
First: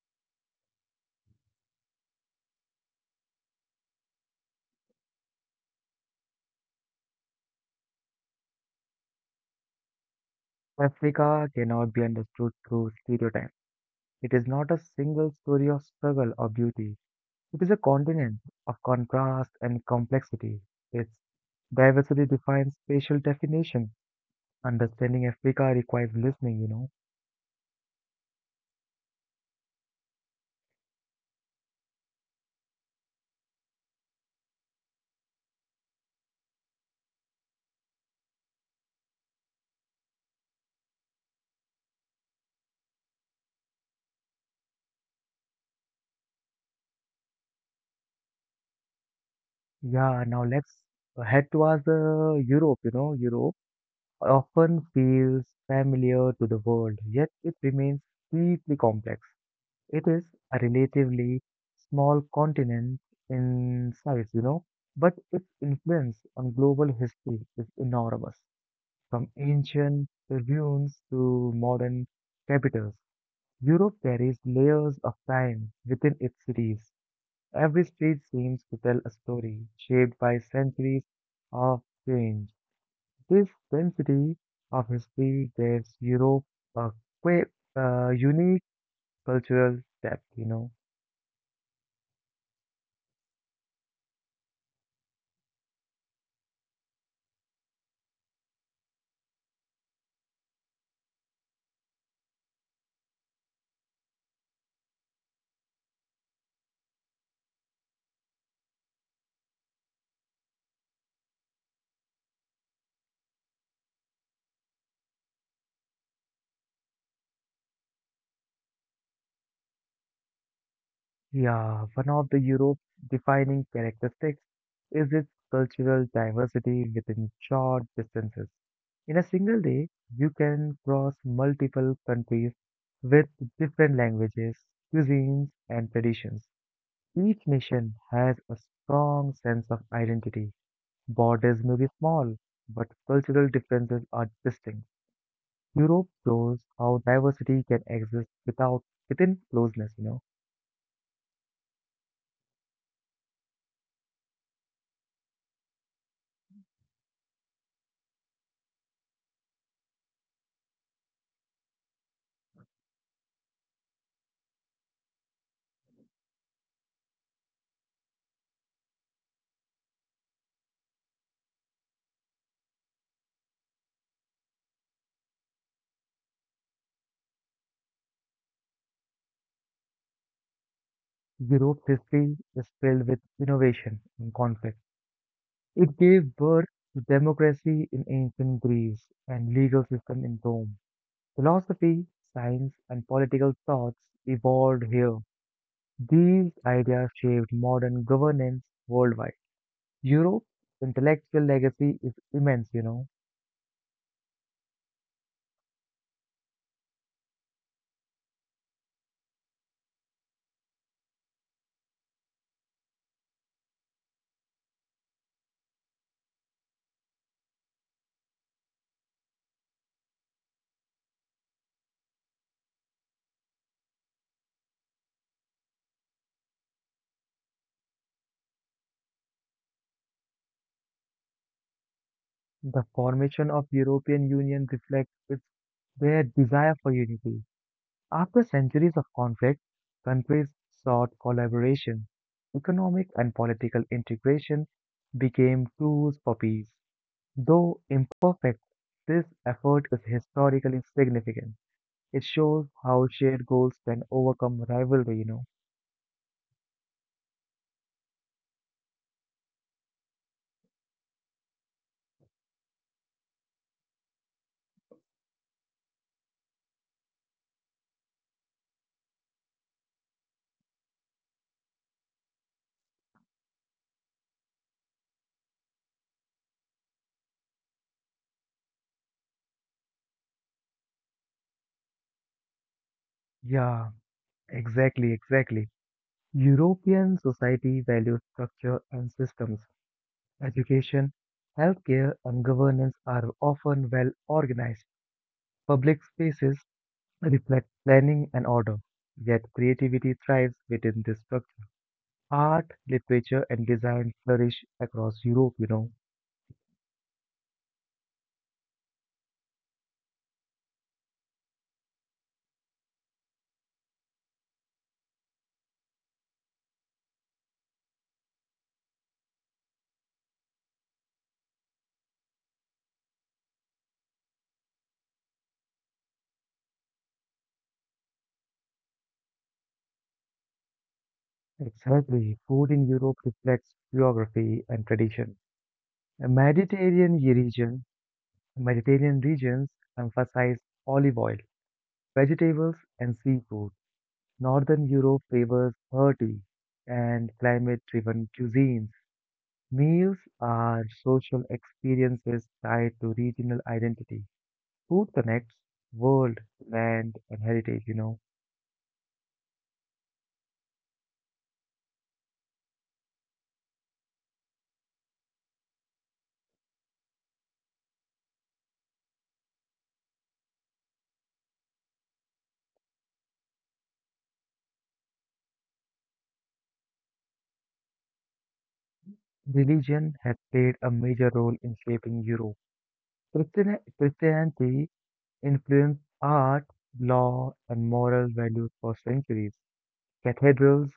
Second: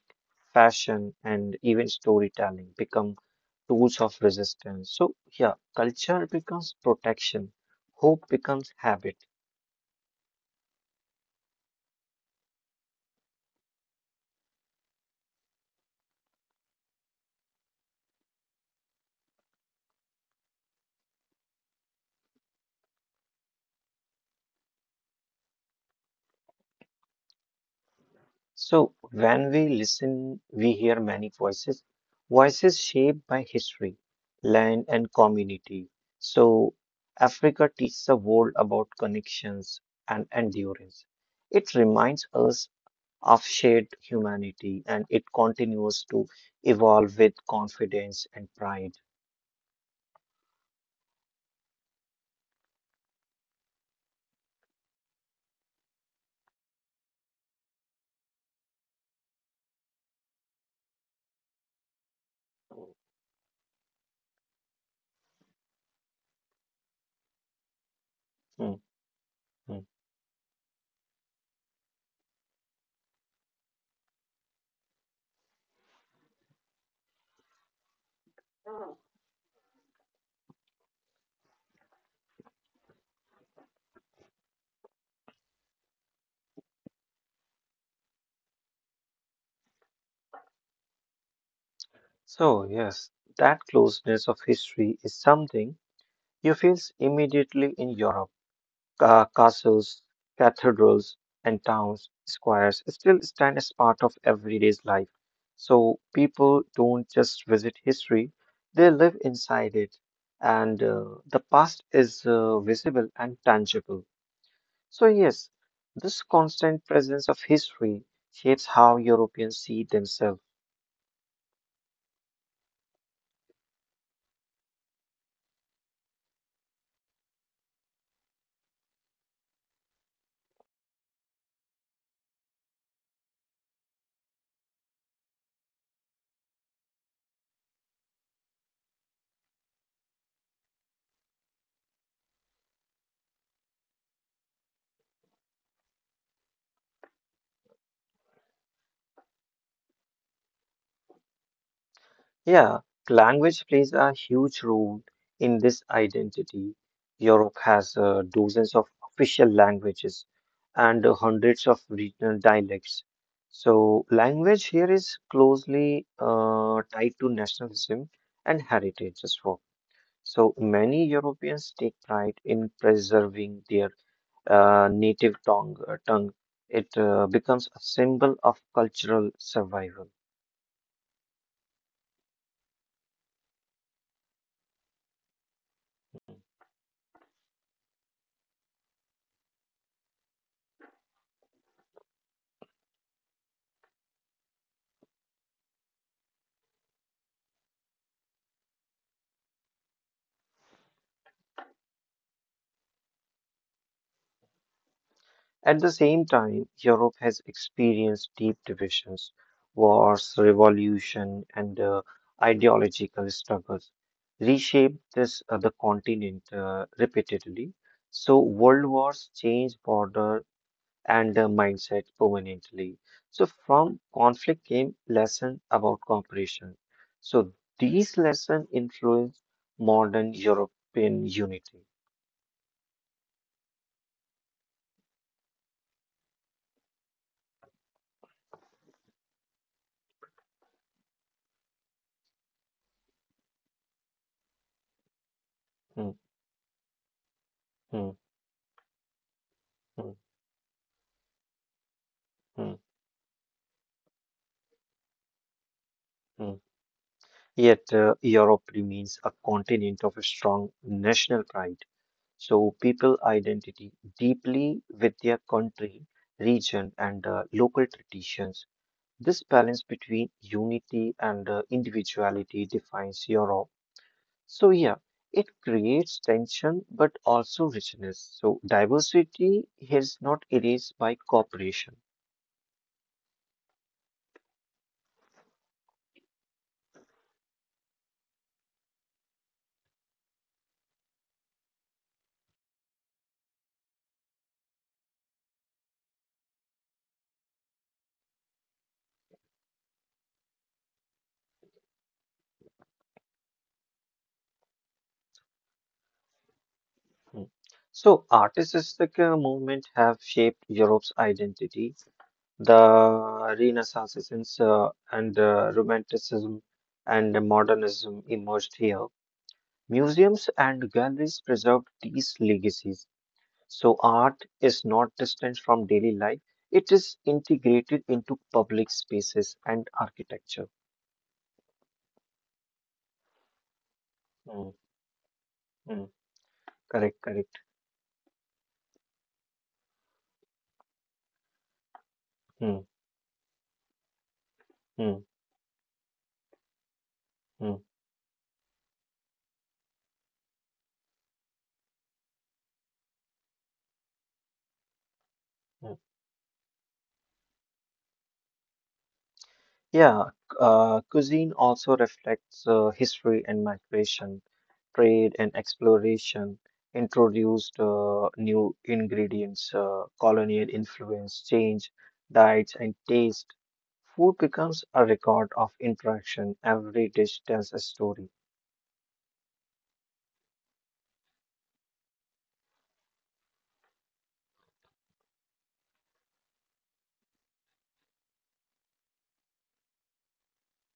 S2: fashion, and even storytelling become tools of resistance. So yeah, culture becomes protection, hope becomes habit.
S1: Africa cannot be understood through stereotypes. It is not a single story of struggle or beauty. It is a continent of contrast and complexity. Its diversity defines spatial definition. Understanding Africa requires listening, you know.
S2: So, when we listen, we hear many voices, voices shaped by history, land, and community. So, Africa teaches the world about connections and endurance. It reminds us of shared humanity and it continues to evolve with confidence and pride.
S1: Yeah, now let's head towards uh, Europe, you know, Europe. Often feels familiar to the world, yet it remains deeply complex. It is a relatively small continent in size, you know, but its influence on global history is enormous.
S2: Hmm,
S1: From
S2: hmm.
S1: ancient ruins to modern capitals, Europe carries layers of time within its cities. Every street seems to tell a story shaped by centuries of change. His density of history gives Europe a quite uh, unique cultural depth, you know.
S2: So, yes, that closeness of history is something you feel immediately in Europe. Ca- castles, cathedrals, and towns, squares still stand as part of everyday life. So people don't just visit history, they live inside it. And uh, the past is uh, visible and tangible. So, yes, this constant presence of history shapes how Europeans see themselves.
S1: Yeah, one of the Europe's defining characteristics is its cultural diversity within short distances. In a single day, you can cross multiple countries with different languages, cuisines, and traditions. Each nation has a strong sense of identity. Borders may be small, but cultural differences are distinct. Europe shows how diversity can exist without within closeness, you know.
S2: Yeah, language plays a huge role in this identity. Europe has uh, dozens of official languages and hundreds of regional dialects. So, language here is closely uh, tied to nationalism and heritage as well. So, many Europeans take pride in preserving their uh, native tongue. uh, tongue. It uh, becomes a symbol of cultural survival.
S1: Europe's history is filled with innovation and conflict. It gave birth to democracy in ancient Greece and legal system in Rome. Philosophy, science, and political thoughts evolved here. These ideas shaped modern governance worldwide. Europe's intellectual legacy is immense, you know.
S2: At the same time, Europe has experienced deep divisions, wars, revolution, and uh, ideological struggles, reshaped this uh, the continent uh, repeatedly. So world wars changed border and uh, mindset permanently. So from conflict came lesson about cooperation. So these lessons influence modern European unity.
S1: The formation of European Union reflects its, their desire for unity. After centuries of conflict, countries sought collaboration. Economic and political integration became
S2: Hmm,
S1: tools for peace. Though
S2: hmm,
S1: imperfect, this effort is
S2: hmm,
S1: historically significant. It shows
S2: hmm,
S1: how shared goals can overcome rivalry, you know.
S2: hmm. Yet, uh, Europe remains a continent of strong national pride. So, people identity deeply with their country, region, and uh, local traditions. This balance between unity and uh, individuality defines Europe. So, yeah, it creates tension but also richness. So, diversity is not erased by cooperation.
S1: Yeah, exactly, exactly. European society values structure and systems. Education, healthcare, and governance are often well organized. Public spaces reflect planning and order, yet creativity thrives within this structure. Art, literature, and design flourish across Europe, you know.
S2: Hmm. So, artistic uh, movement have shaped Europe's identity. The Renaissance uh, and uh, Romanticism and Modernism emerged here. Museums and galleries preserved these legacies. So art is not distant from daily life, it is integrated into public spaces and architecture.
S1: Exactly. Food in Europe reflects geography
S2: Mm,
S1: and tradition.
S2: mm,
S1: A
S2: correct,
S1: Mediterranean
S2: correct.
S1: region, Mediterranean regions emphasize olive oil, vegetables,
S2: Mm,
S1: and seafood. Northern
S2: mm,
S1: Europe favors hearty and
S2: mm,
S1: climate-driven cuisines. Meals are social experiences tied to regional identity. Food connects
S2: mm.
S1: world, land, and heritage, you know.
S2: Yeah, uh, cuisine also reflects uh, history and migration, trade and exploration, introduced uh, new ingredients, uh, colonial influence, change, diets, and taste. Food becomes a record of interaction. Every dish tells a story.
S1: Religion has played a major role in shaping Europe. Christian- Christianity influenced art, law, and moral values for centuries. Cathedrals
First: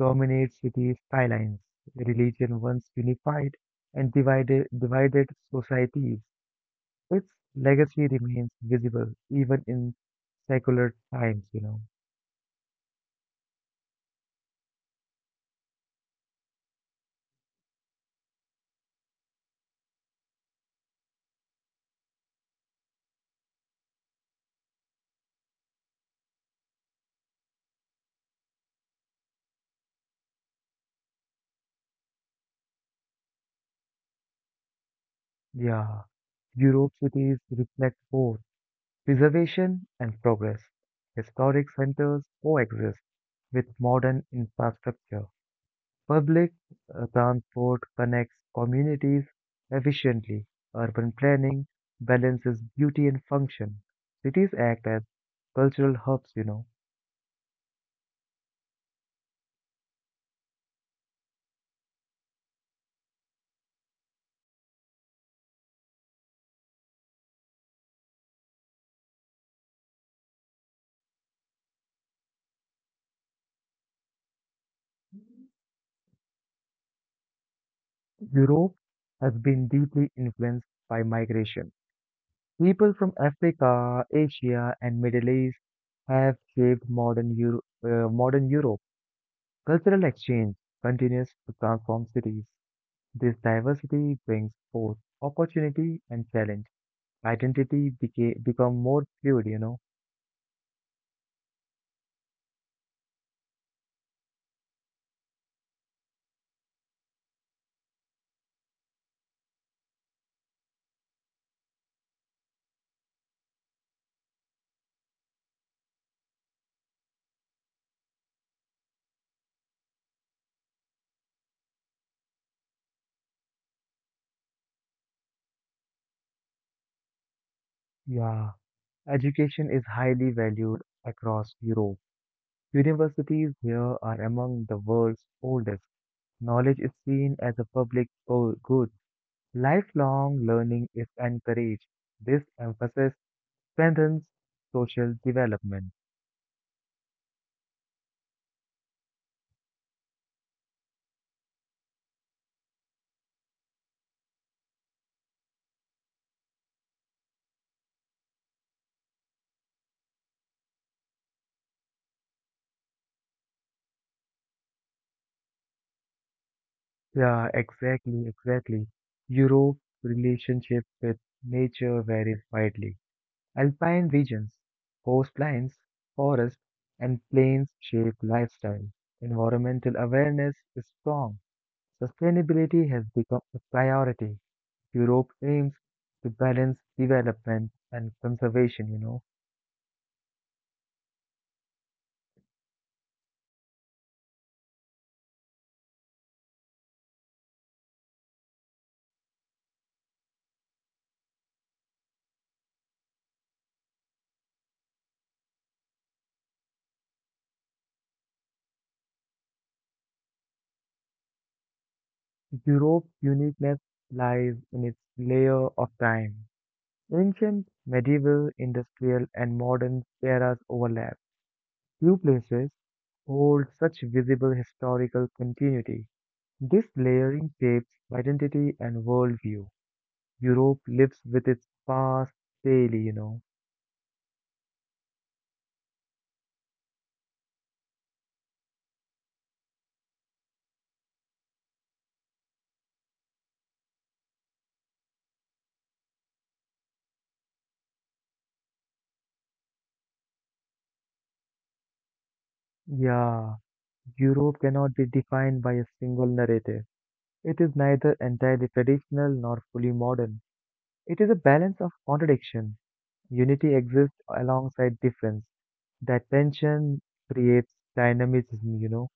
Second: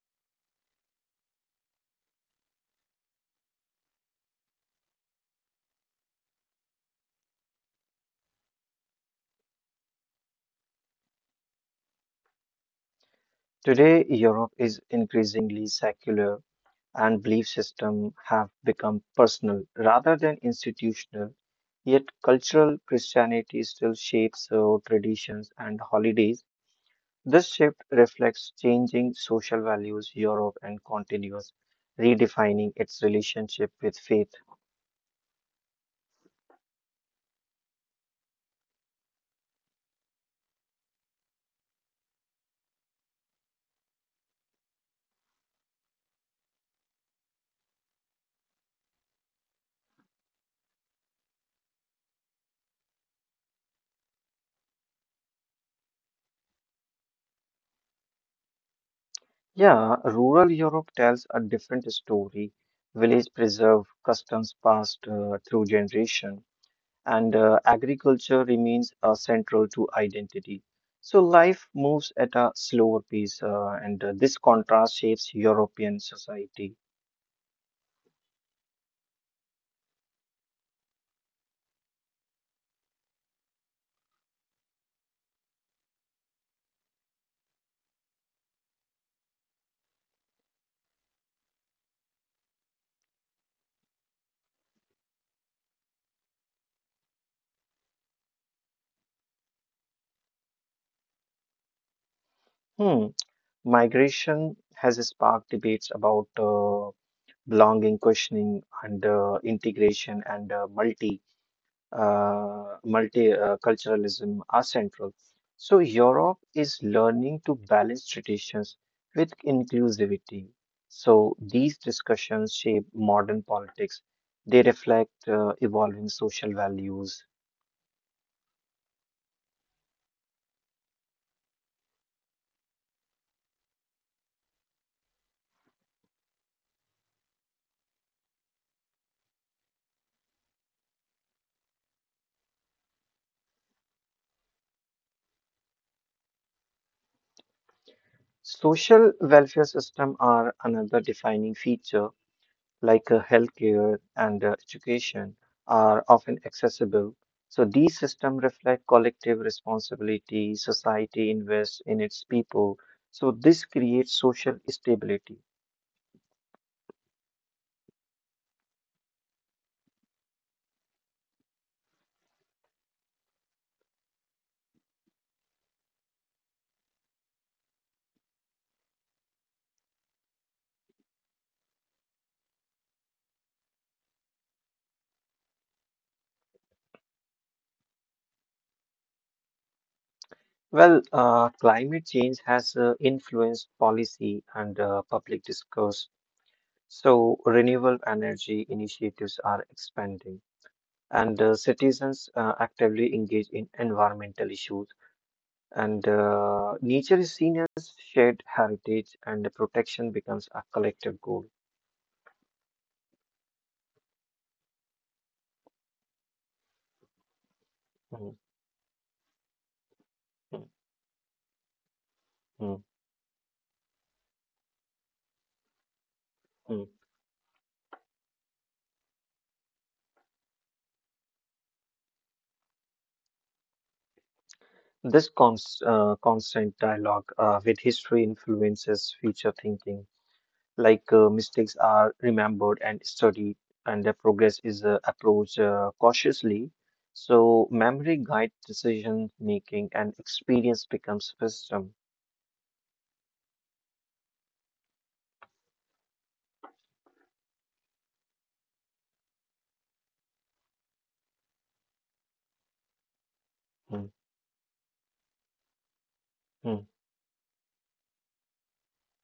S1: dominate city skylines. Religion once unified and divided, divided societies. Its legacy remains visible even in secular times, you know.
S2: Today, Europe is increasingly secular, and belief system have become personal rather than institutional, yet cultural Christianity still shapes uh, traditions and holidays. This shift reflects changing social values Europe and continues redefining its relationship with faith.
S1: Yeah, Europe cities reflect both preservation and progress. Historic centers coexist with modern infrastructure. Public uh, transport connects communities efficiently. Urban planning balances beauty and function. Cities act as cultural hubs, you know.
S2: Yeah, rural Europe tells a different story. Village preserve customs passed uh, through generation and uh, agriculture remains uh, central to identity. So life moves at a slower pace, uh, and uh, this contrast shapes European society.
S1: Europe has been deeply influenced by migration. People from Africa, Asia, and Middle East have shaped modern Euro- uh, modern Europe. Cultural exchange continues to transform cities. This diversity brings both opportunity and challenge. Identity became become more fluid, you know.
S2: Hmm. Migration has sparked debates about uh, belonging, questioning, and uh, integration and uh, multi uh, multiculturalism are central. So Europe is learning to balance traditions with inclusivity. So these discussions shape modern politics. They reflect uh, evolving social values.
S1: Yeah. Education is highly valued across Europe. Universities here are among the world's oldest. Knowledge is seen as a public go- good. Lifelong learning is encouraged. This emphasis strengthens social development.
S2: Social welfare system are another defining feature like uh, healthcare and uh, education, are often accessible. So these systems reflect collective responsibility, society invests in its people. So this creates social stability.
S1: Yeah, exactly, exactly. Europe's relationship with nature varies widely. Alpine regions, coastlines, forests, and plains shape lifestyle. Environmental awareness is strong. Sustainability has become a priority. Europe aims to balance development and conservation, you know.
S2: Well, uh, climate change has uh, influenced policy and uh, public discourse. So renewable energy initiatives are expanding, and uh, citizens uh, actively engage in environmental issues. And uh, nature is seen as shared heritage, and the protection becomes a collective goal.
S1: Europe's uniqueness lies in its layer of time. Ancient,
S2: Mm,
S1: medieval, industrial, and modern
S2: mm,
S1: eras overlap. Few
S2: mm,
S1: places hold such visible historical continuity.
S2: mm.
S1: This layering shapes identity and worldview. Europe lives with its past daily, you know.
S2: This cons uh, constant dialogue uh, with history influences future thinking, like uh, mistakes are remembered and studied, and the progress is uh, approached uh, cautiously. So, memory guides decision making, and experience becomes wisdom.
S1: Yeah, Europe cannot be defined by a single narrative. It is neither entirely traditional nor fully modern. It is a balance of contradiction. Unity exists alongside difference. That
S2: Mm.
S1: tension creates dynamism, you know.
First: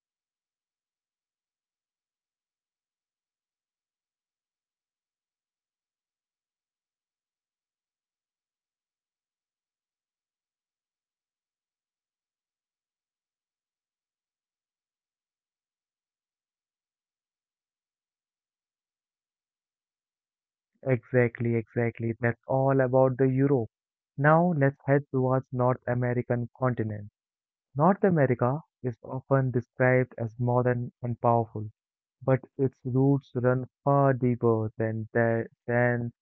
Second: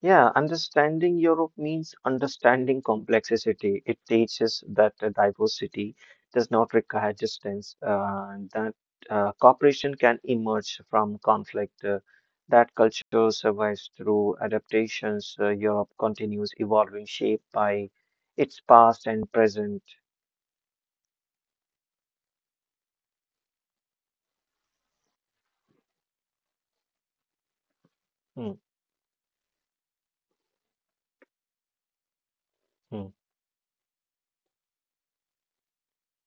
S2: Yeah, understanding Europe means understanding complexity. It teaches that the diversity does not require distance, uh, and that uh, cooperation can emerge from conflict, uh, that culture survives through adaptations. Uh, Europe continues evolving, shaped by its past and present.
S1: Exactly, exactly. That's all about the Euro. Now let's head towards North American continent. North
S2: Hmm,
S1: America is often described as modern and powerful, but its
S2: hmm,
S1: roots run far deeper than that, than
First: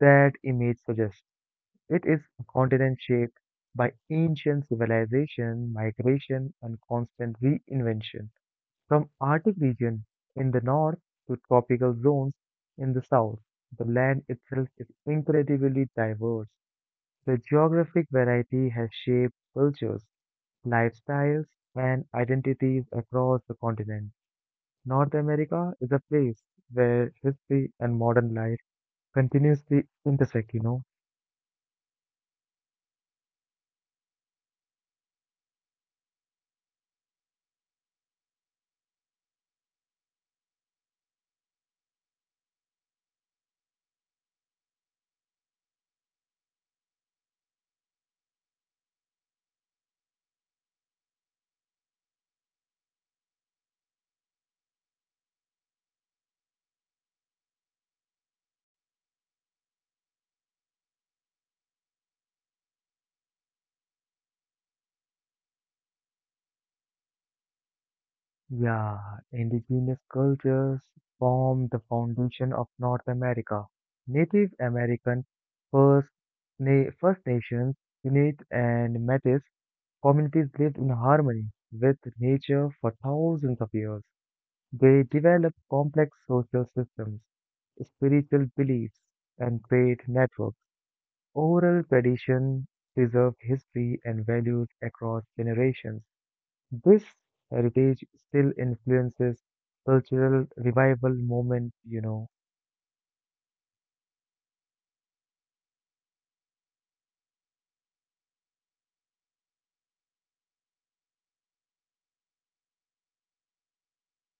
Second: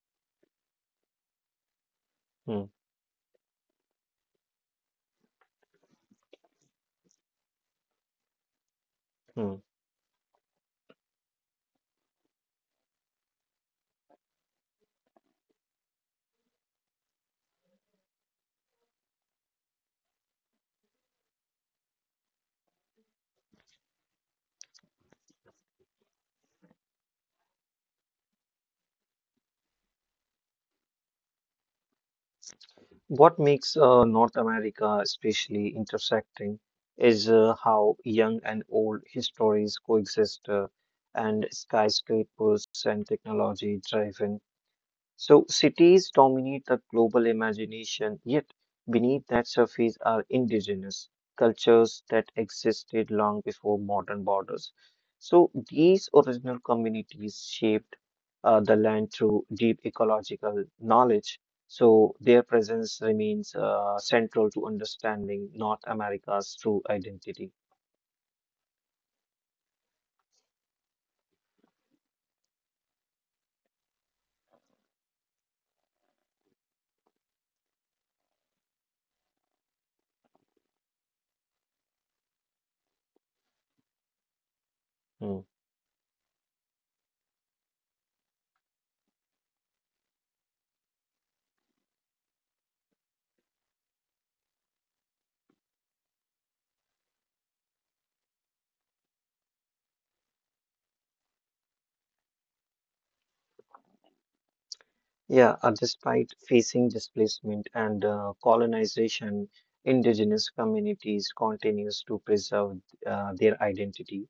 S1: that image suggests. It is a
S2: hmm,
S1: continent shaped by ancient civilization, migration, and constant reinvention. From Arctic
S2: hmm.
S1: region in the north to tropical zones in the south, the land itself is incredibly diverse. The geographic variety has shaped cultures, lifestyles, and identities across the continent. North America is a place where history and modern life continuously intersect, you know.
S2: What makes uh, North America especially intersecting is uh, how young and old histories coexist, uh, and skyscrapers and technology driven so cities dominate the global imagination, yet beneath that surface are indigenous cultures that existed long before modern borders. So these original communities shaped uh, the land through deep ecological knowledge. So their presence remains uh, central to understanding North America's true identity.
S1: Yeah, indigenous cultures form the foundation of North America. Native American, First, Na- First Nations, Inuit, and Metis communities lived in harmony with nature for thousands of years. They
S2: Hmm.
S1: developed complex social systems, spiritual beliefs, and trade networks. Oral tradition preserved history and values across generations. This heritage still influences cultural revival movement, you know.
S2: Yeah, uh, despite facing displacement and uh, colonization, indigenous communities continues to preserve uh, their identity.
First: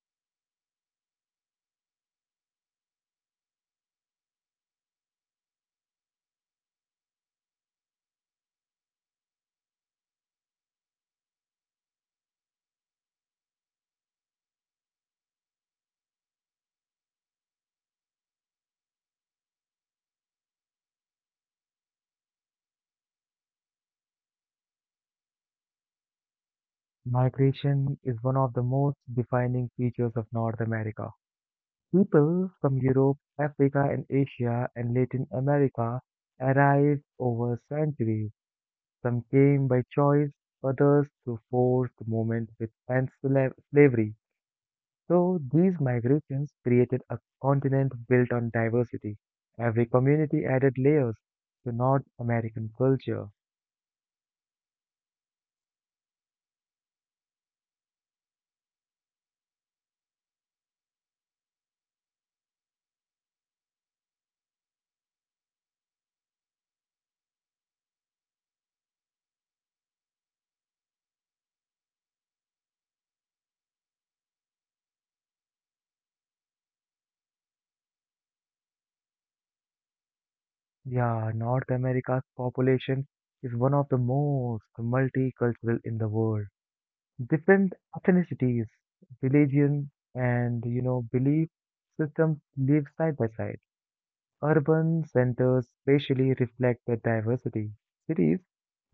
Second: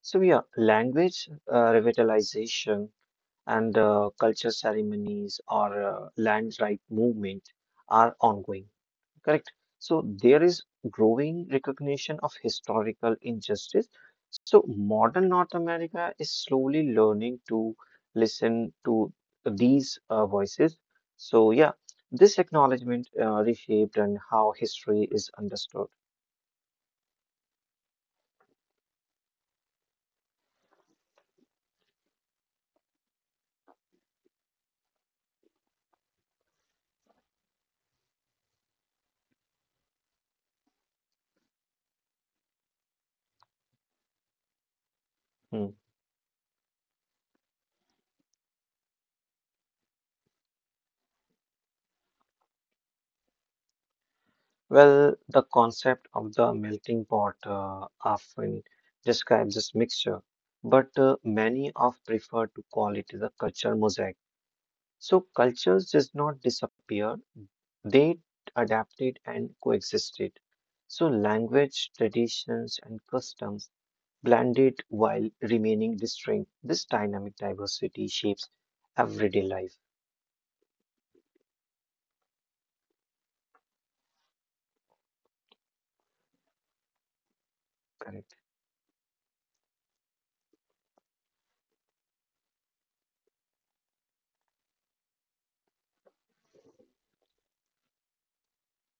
S2: So yeah, language uh, revitalization and uh, culture ceremonies or uh, land right movement are ongoing. Correct. So there is growing recognition of historical injustice. So modern North America is slowly learning to listen to these uh, voices. So yeah, this acknowledgement uh, reshaped and how history is understood.
S1: Migration is one of the most defining features of North America. People from Europe, Africa, and Asia and Latin America arrived over centuries. Some came by choice, others through forced movement with and sla- slavery. So
S2: Hmm.
S1: these migrations created a continent built on diversity. Every community added layers to North American culture.
S2: Well, the concept of the melting pot uh, often describes this mixture, but uh, many of prefer to call it the culture mosaic. So cultures does not disappear, they adapted and coexisted. So language, traditions, and customs blended while remaining distinct. This dynamic diversity shapes everyday life.
S1: Yeah, North America's population is one of the most multicultural in the world. Different
S2: Correct.
S1: ethnicities, religion, and you know belief systems live side by side. Urban centers spatially reflect the diversity. Cities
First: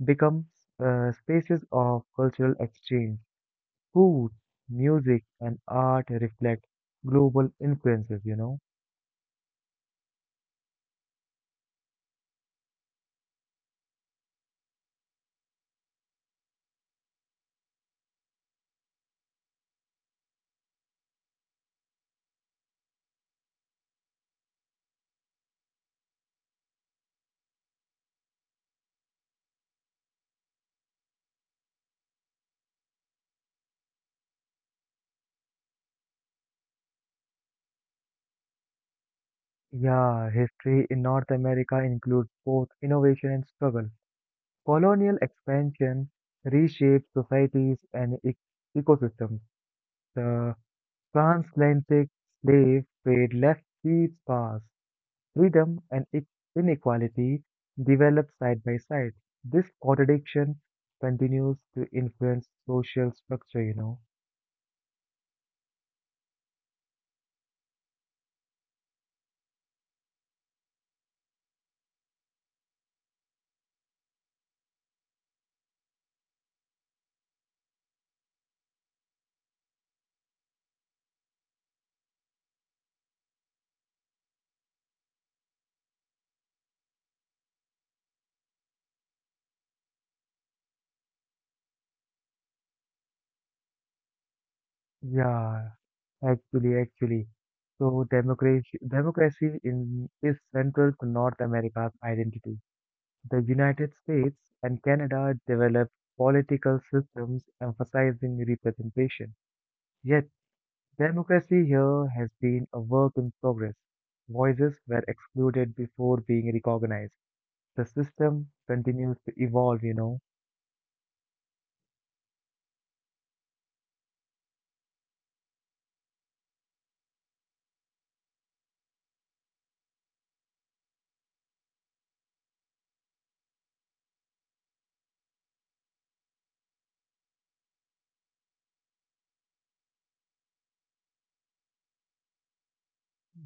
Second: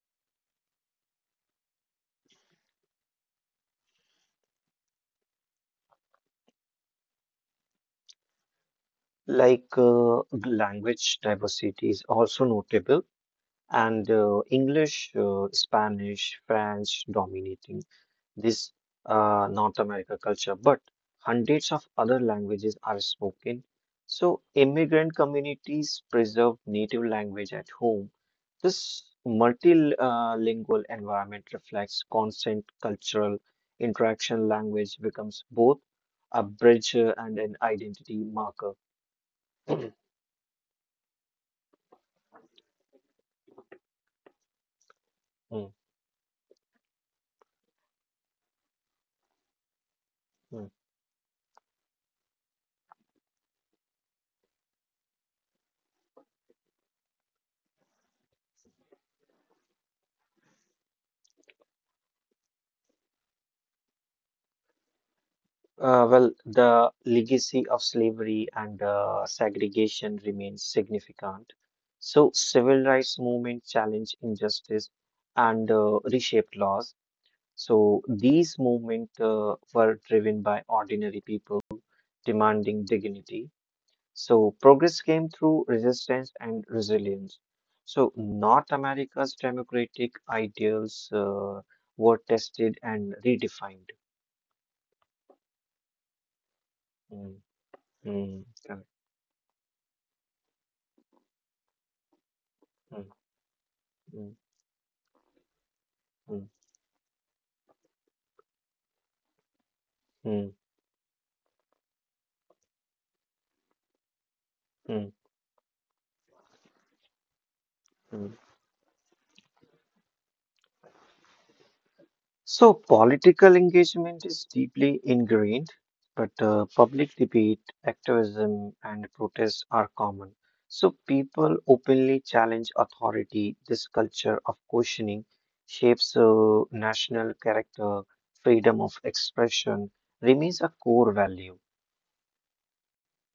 S1: become uh, spaces of cultural exchange. Food, music, and art reflect global influences, you know.
S2: Like uh, language diversity is also notable, and uh, English, uh, Spanish, French dominating this uh, North America culture, but hundreds of other languages are spoken. So immigrant communities preserve native language at home. This multilingual environment reflects constant cultural interaction. Language becomes both a bridge uh, and an identity marker. (clears throat)
S1: Yeah, history in North America includes both innovation and struggle. Colonial
S2: Mm,
S1: expansion reshaped societies and ec- ecosystems. The
S2: mm.
S1: transatlantic slave trade left deep scars. Freedom and e- inequality developed side by side. This contradiction continues to influence social structure, you know.
S2: Uh, well, the legacy of slavery and uh, segregation remains significant. So, civil rights movement challenged injustice and uh, reshaped laws. So, these movements uh, were driven by ordinary people demanding dignity. So, progress came through resistance and resilience. So, North America's democratic ideals uh, were tested and redefined.
S1: Yeah, actually, actually.
S2: Mm,
S1: So
S2: mm,
S1: democracy,
S2: correct.
S1: democracy in, is central to North America's identity.
S2: Mm,
S1: The United States
S2: mm.
S1: and Canada developed
S2: Mm,
S1: political systems emphasizing representation. Yet,
S2: mm,
S1: democracy here has been a work in progress. Voices were
S2: mm,
S1: excluded before being recognized. The
S2: mm.
S1: system continues to evolve, you know.
S2: So, political engagement is deeply ingrained, but uh, public debate, activism, and protest are common. So, people openly challenge authority. This culture of questioning shapes uh, national character. Freedom of expression remains a core value.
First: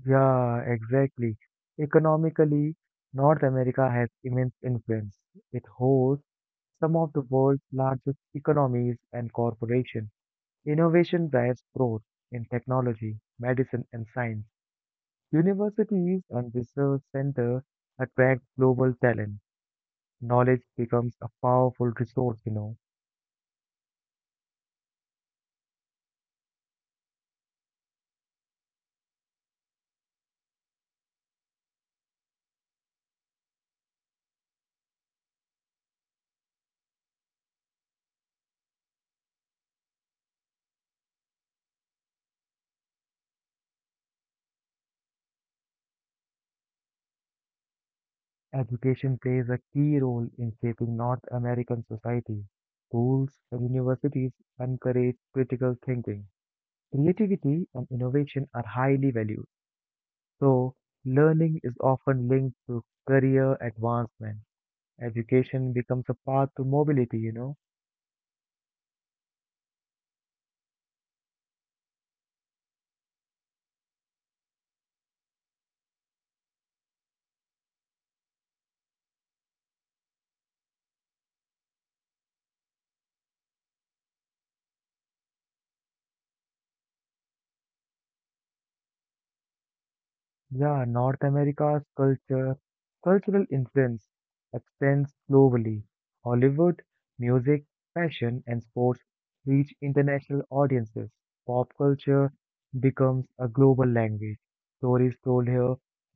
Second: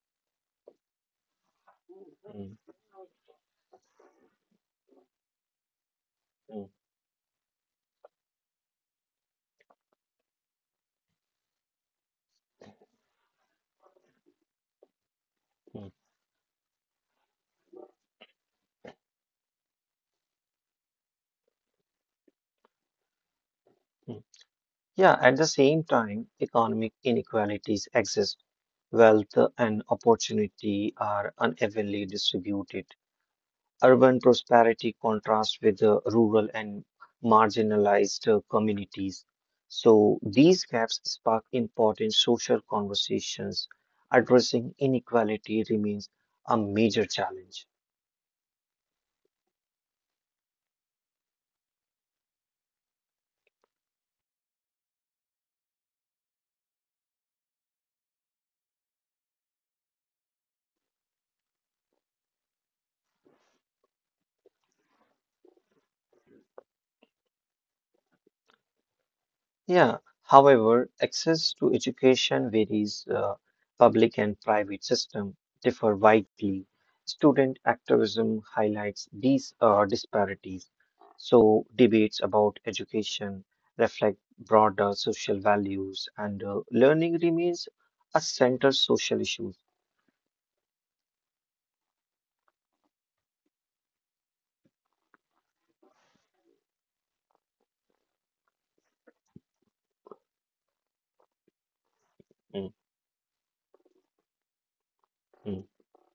S1: Yeah, exactly.
S2: Mm,
S1: Economically, North America has immense influence. It hosts
S2: mm,
S1: some of the world's largest economies and corporations. Innovation drives growth in technology, medicine, and science.
S2: mm, mm.
S1: Universities and research centers attract global talent. Knowledge becomes a powerful resource, you know.
S2: Yeah, at the same time, economic inequalities exist. Wealth and opportunity are unevenly distributed. Urban prosperity contrasts with the rural and marginalized uh, communities. So these gaps spark important social conversations. Addressing inequality remains a major challenge.
S1: Education plays a key role in shaping North American society. Schools and universities encourage critical thinking. Creativity and innovation are highly valued, so learning is often linked to career advancement. Education becomes a path to mobility, you know.
S2: Yeah, however, access to education varies. Uh, public and private system differ widely. Student activism highlights these uh, disparities. So debates about education reflect broader social values, and uh, learning remains a central social issue.
S1: Yeah, North America's culture, cultural influence extends globally. Hollywood, music, fashion, and sports reach international audiences. Pop culture
S2: Mm,
S1: becomes a global language. Stories told
S2: mm,
S1: here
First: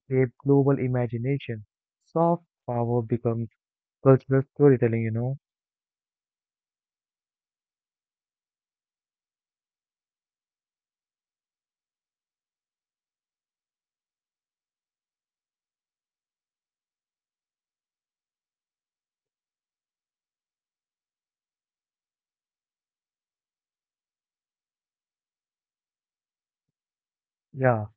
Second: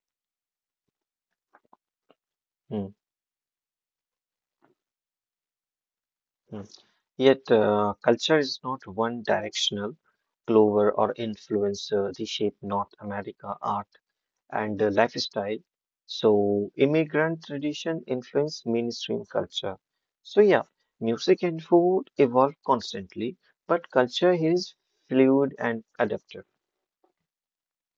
S1: shape global imagination. Soft
S2: mm,
S1: power becomes cultural storytelling, you know.
S2: mm. Yet, uh, culture is not one directional. Glover or influence uh, reshape North America art and uh, lifestyle. So, immigrant tradition influence mainstream culture. So, yeah, music and food evolve constantly, but culture here is fluid and adaptive.
S1: Yeah,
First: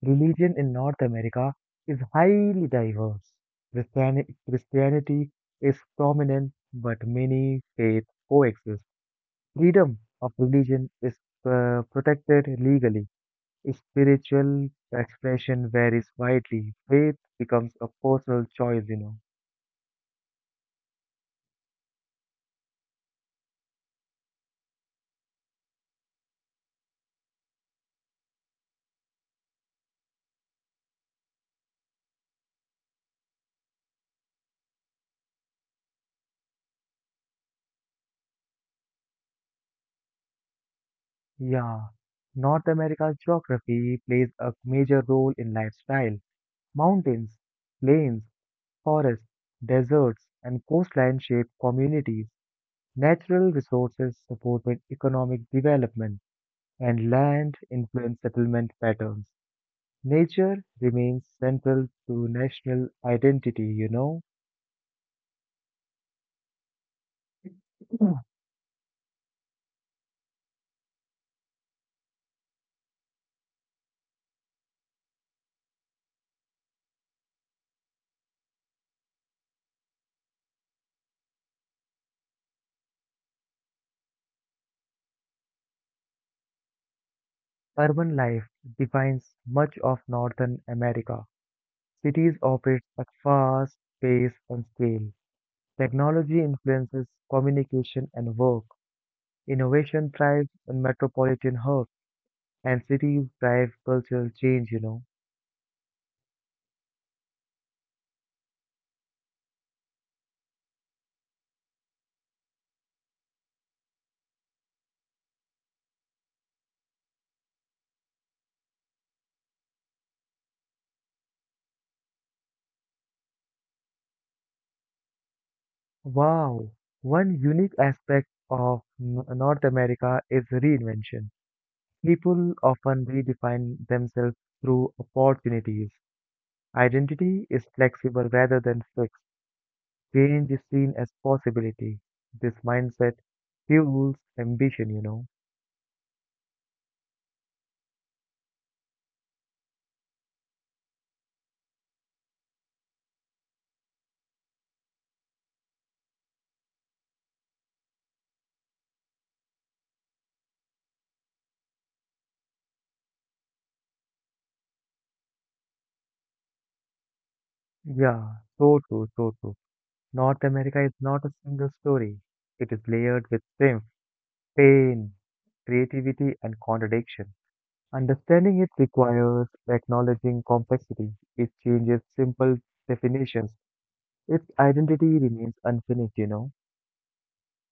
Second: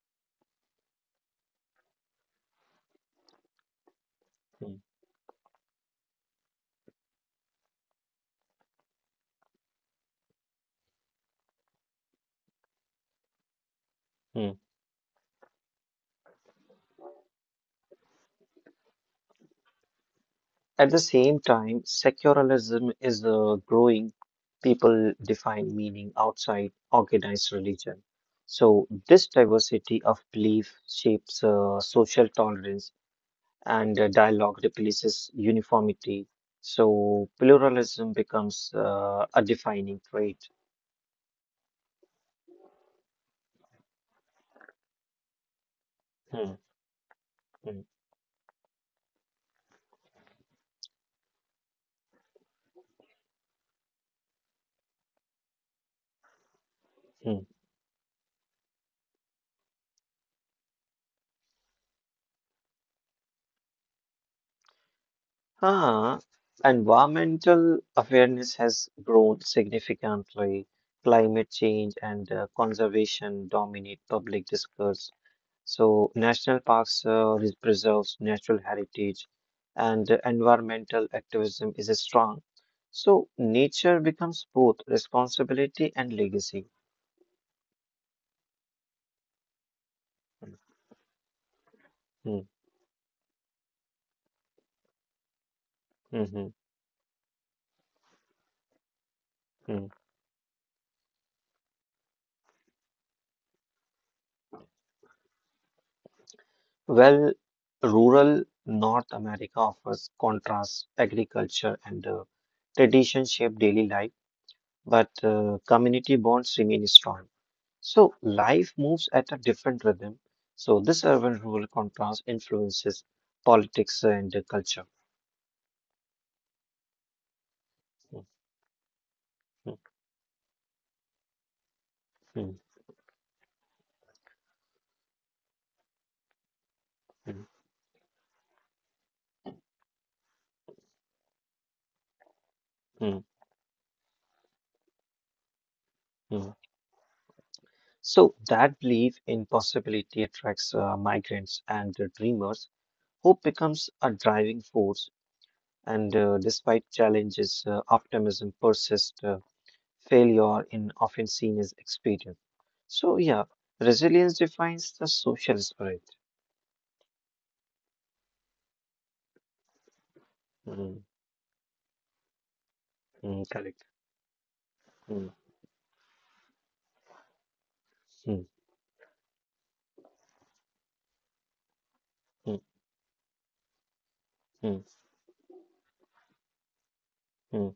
S1: religion in North America is highly diverse. Christiani-
S2: Hmm,
S1: Christianity is prominent, but many faiths coexist. Freedom of religion is uh, protected legally.
S2: hmm.
S1: Spiritual expression varies widely. Faith becomes a personal choice, you know.
S2: At the same time, secularism is uh, growing. People define meaning outside organized religion. So, this diversity of belief shapes uh, social tolerance and uh, dialogue replaces uniformity. So pluralism becomes uh, a defining trait.
S1: Yeah, North America's geography plays a major role in lifestyle.
S2: Hmm,
S1: Mountains,
S2: hmm,
S1: plains, forests, deserts, and coastline shape communities. Natural resources supported economic development, and
S2: hmm.
S1: land influenced settlement patterns. Nature remains central to national identity, you know.
S2: Ah, environmental
S1: (clears throat) Mm.
S2: awareness has grown significantly. Climate change and uh, conservation dominate public discourse. So national parks uh, res- preserves natural heritage, and uh, environmental activism is strong. So nature becomes both responsibility and legacy.
S1: Urban life defines much of Northern America. Cities
S2: Mm,
S1: operate at fast pace and scale. Technology
S2: mhm,
S1: influences communication and work.
S2: mm.
S1: Innovation thrives in metropolitan hubs. And cities drive cultural change, you know.
S2: Well, rural North America offers contrast, agriculture and uh, tradition shape daily life, but uh, community bonds remain strong. So life moves at a different rhythm. So this urban-rural contrast influences politics and uh, culture.
S1: Wow, one unique aspect
S2: Mm,
S1: of N- North
S2: mm,
S1: America is reinvention. People
S2: mm,
S1: often redefine themselves through opportunities. Identity
S2: mm,
S1: is flexible rather than fixed. Change is seen as possibility. This mindset
S2: mm,
S1: fuels ambition, you know.
S2: mm. So that belief in possibility attracts uh, migrants and uh, dreamers. Hope becomes a driving force. And uh, despite challenges, uh, optimism persists. Uh, failure in often seen as experience. So yeah, resilience defines the social spirit.
S1: Yeah, so true, so true. North America is
S2: Mm,
S1: not a single story. It is layered with
S2: mm,
S1: strength,
S2: correct.
S1: pain,
S2: Mm,
S1: creativity, and contradiction.
S2: mm,
S1: Understanding it requires acknowledging complexity. It changes
S2: mm,
S1: simple definitions. Its
S2: mm,
S1: identity remains unfinished, you know?
S2: mm.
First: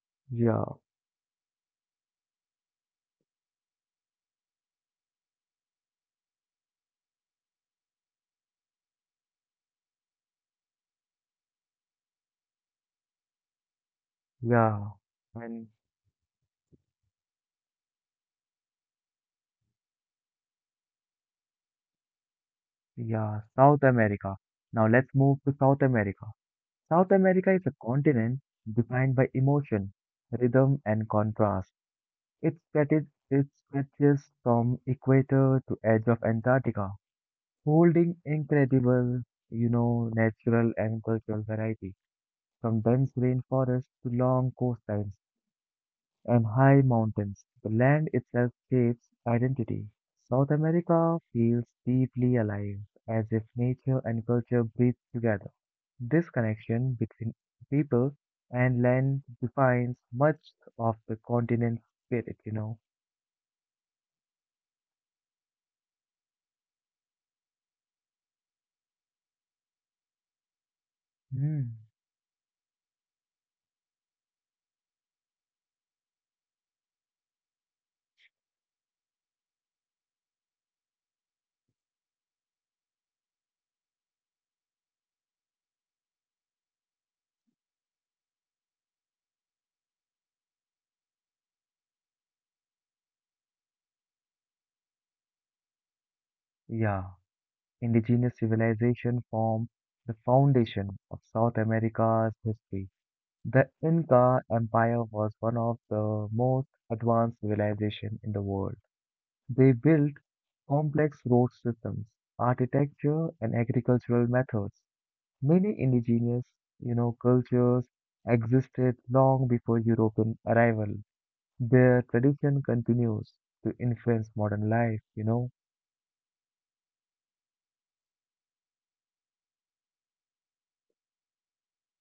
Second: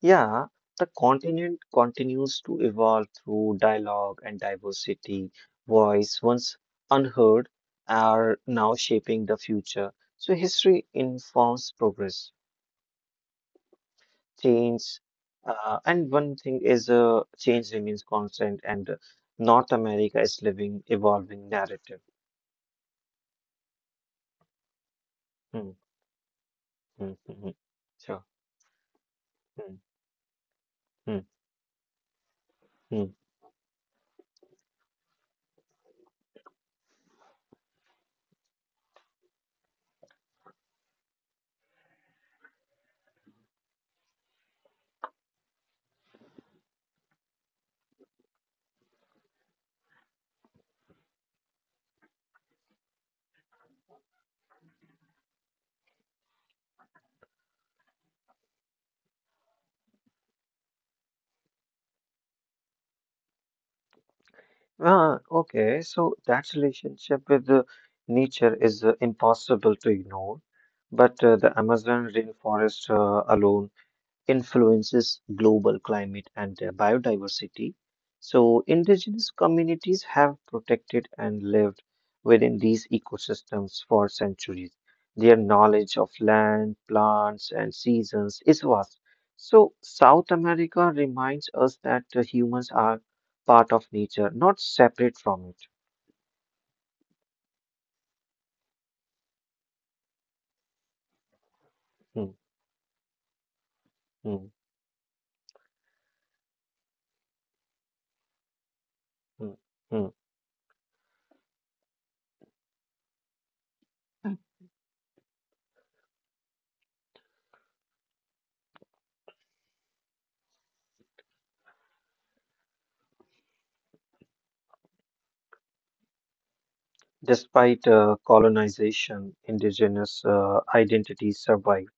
S2: Yeah,
S1: Yeah,
S2: the continent continues to evolve through dialogue and diversity. Voice once unheard are now shaping the future. So history informs progress.
S1: yeah.
S2: Change.
S1: And
S2: Uh, and one thing is uh, change remains constant, and uh, North America is living, evolving narrative.
S1: yeah, South America. Now let's move to
S2: Hmm,
S1: South America. South
S2: hmm, hmm,
S1: America
S2: hmm.
S1: is a
S2: Sure.
S1: continent defined by
S2: Hmm,
S1: emotion, rhythm, and
S2: hmm,
S1: contrast. It stretches,
S2: hmm.
S1: it stretches from equator to edge of Antarctica, holding incredible, you know, natural and cultural variety. From dense rainforests to long coastlines and high mountains, the land itself shapes identity. South America feels deeply alive, as if nature and culture breathe together. This connection between people and land defines much of the continent's spirit, you know.
S2: Ah, okay, so that relationship with uh, nature is uh, impossible to ignore, but uh, the
S1: Hmm.
S2: Amazon rainforest uh, alone influences global climate and their biodiversity. So, indigenous communities have protected and lived within these ecosystems for centuries. Their knowledge of land, plants, and seasons is vast. So, South America reminds us that the humans are part of nature, not separate from it.
S1: Yeah, indigenous civilization form the foundation of South
S2: Hmm,
S1: America's history. The Inca
S2: hmm,
S1: Empire was one of the most advanced civilizations in the world.
S2: hmm,
S1: They
S2: hmm.
S1: built complex road systems, architecture, and agricultural methods. Many indigenous, you know, cultures existed long before European arrival. Their tradition continues to influence modern life, you know.
S2: Despite uh, colonization, indigenous uh, identities survive.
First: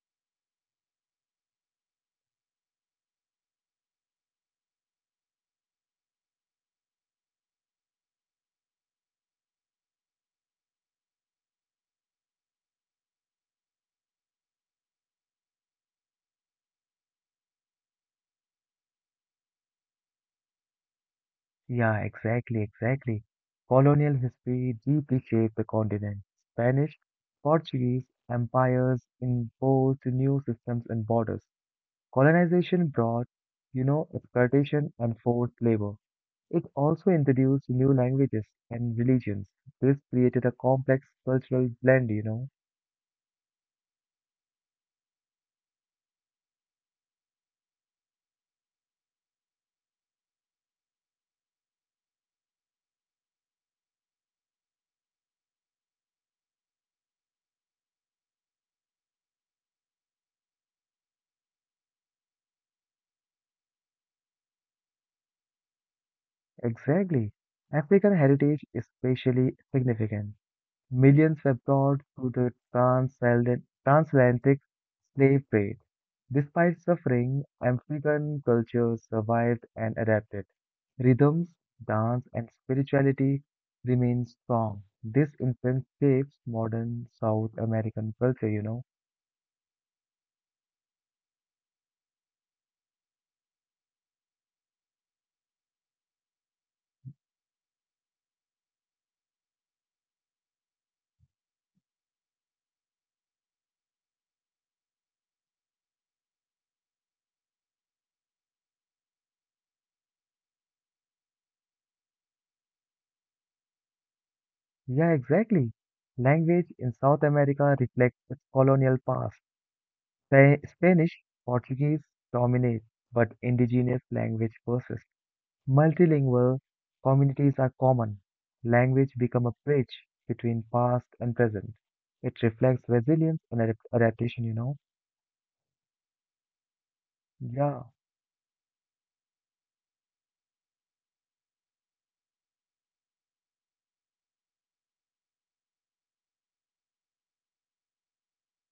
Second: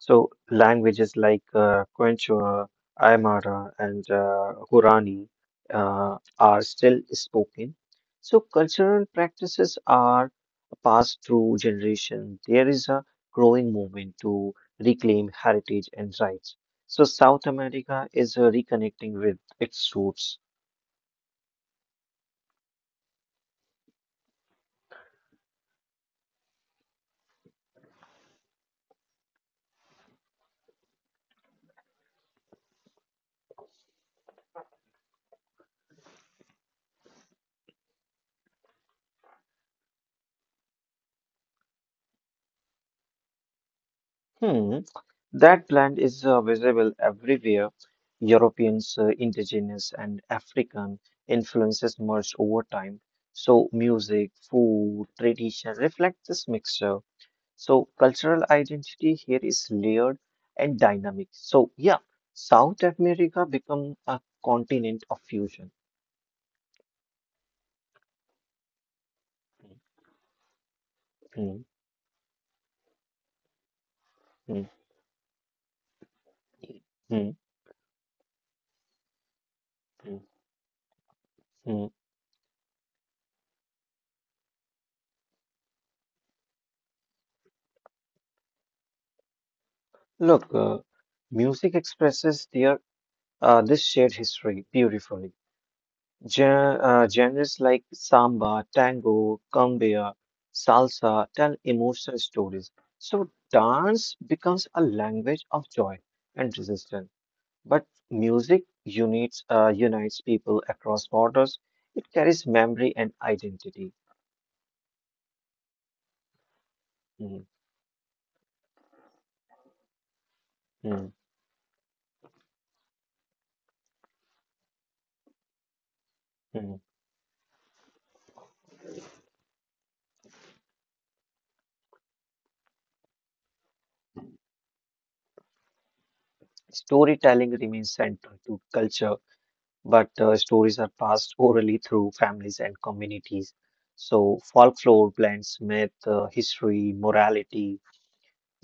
S2: So languages like uh, Quechua, Aymara, and uh, Guarani uh, are still spoken. So cultural practices are passed through generations. There is a growing movement to reclaim heritage and rights. So South America is uh, reconnecting with its roots.
S1: Yeah, exactly, exactly. Colonial history deeply shaped the continent. Spanish, Portuguese empires imposed new systems and borders. Colonization brought, you know, exploitation and forced labor. It also introduced new languages and religions. This created a complex cultural blend, you know.
S2: Hmm. That plant is uh, visible everywhere. Europeans, uh, indigenous, and African influences merged over time. So, music, food, tradition reflect this mixture. So, cultural identity here is layered and dynamic. So, yeah, South America become a continent of fusion.
S1: Exactly. African heritage is especially significant. Millions were
S2: Hmm,
S1: brought to the transatlant- transatlantic
S2: hmm,
S1: slave trade. Despite
S2: hmm,
S1: suffering, African cultures survived and
S2: hmm,
S1: adapted. Rhythms,
S2: hmm.
S1: dance, and spirituality remain strong. This influence shapes modern South American culture, you know.
S2: Look, uh, music expresses their uh, this shared history beautifully. Gen- uh, genres like samba, tango, cumbia, salsa tell emotional stories. So dance becomes a language of joy and resistance. But music unites uh, unites people across borders. It carries memory and identity.
S1: Yeah, exactly. Language in South
S2: Mhm,
S1: America reflects its colonial past. Spa- Spanish,
S2: mhm,
S1: Portuguese dominate, but indigenous language persists. Multilingual
S2: mhm.
S1: communities are common. Language become a bridge between past and present. It reflects resilience and adap- adaptation, you know.
S2: Storytelling
S1: Yeah,
S2: remains central to culture, but uh, stories are passed orally through families and communities. So folklore blends myth, uh, history, morality.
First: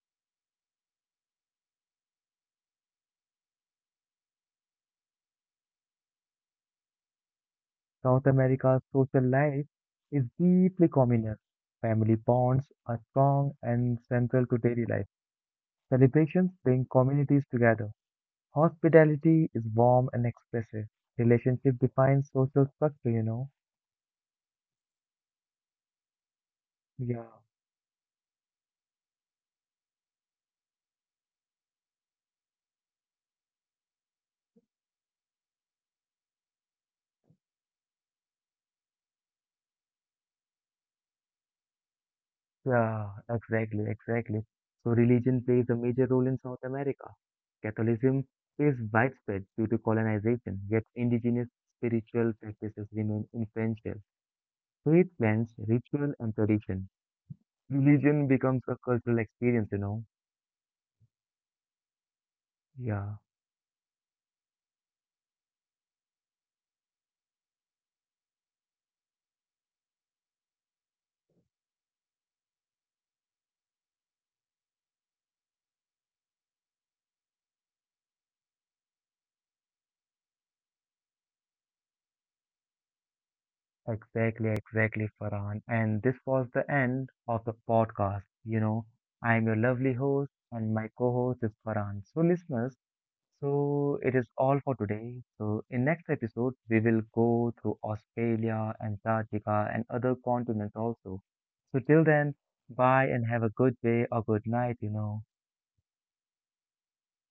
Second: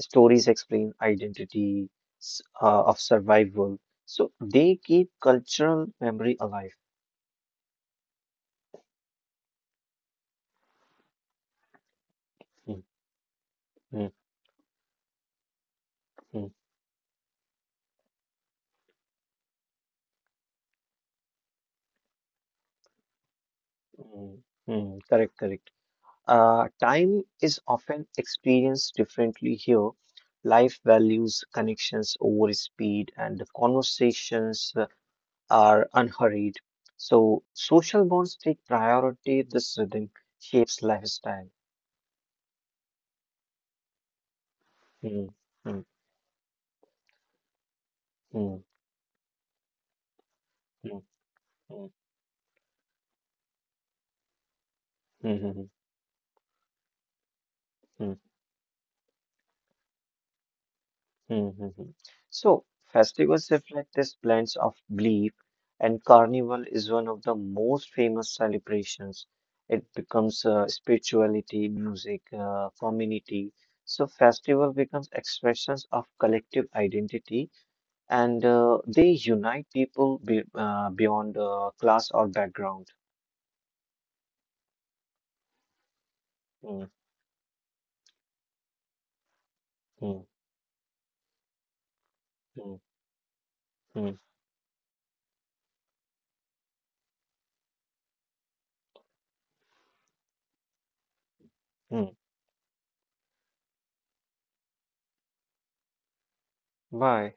S2: Stories explain identity s- uh, of survival, so they keep cultural memory alive.
S1: South America's social life is deeply communal. Family bonds
S2: Mm,
S1: are strong and
S2: mm,
S1: central to daily life. Celebrations
S2: mm,
S1: bring communities together. Hospitality is warm and expressive. Relationship defines social structure, you know.
S2: mm, mm. Correct, correct. Uh,
S1: Yeah.
S2: time is often experienced differently here. Life values connections over speed, and the conversations uh, are unhurried. So social bonds take priority. This rhythm shapes lifestyle.
S1: Yeah, exactly, exactly. So
S2: Mm,
S1: religion plays a
S2: mm,
S1: major role in South America. Catholicism
S2: mm,
S1: is widespread due to colonization, yet
S2: mm, mm,
S1: indigenous
S2: mm,
S1: spiritual practices remain influential. Faith blends
S2: mm,
S1: ritual and tradition.
S2: mm.
S1: Religion becomes a cultural experience, you know.
S2: Mm-hmm. So,
S1: Yeah,
S2: festivals reflect this blend of belief, and Carnival is one of the most famous celebrations. It becomes uh, spirituality, music, uh, community. So, festival becomes expressions of collective identity, and uh, they unite people be, uh, beyond uh, class or background.
S1: exactly, exactly, Farhan. And this was the
S2: Mm-hmm.
S1: end of the podcast. You know, I'm your lovely
S2: Mm-hmm.
S1: host, and my co-host is Farhan. So, listeners, so it is all for today. So in next episode, we will go through Australia, Antarctica, and other continents also. So till
S2: Mm-hmm.
S1: then, bye and have a good day or good night, you know.
S2: Why?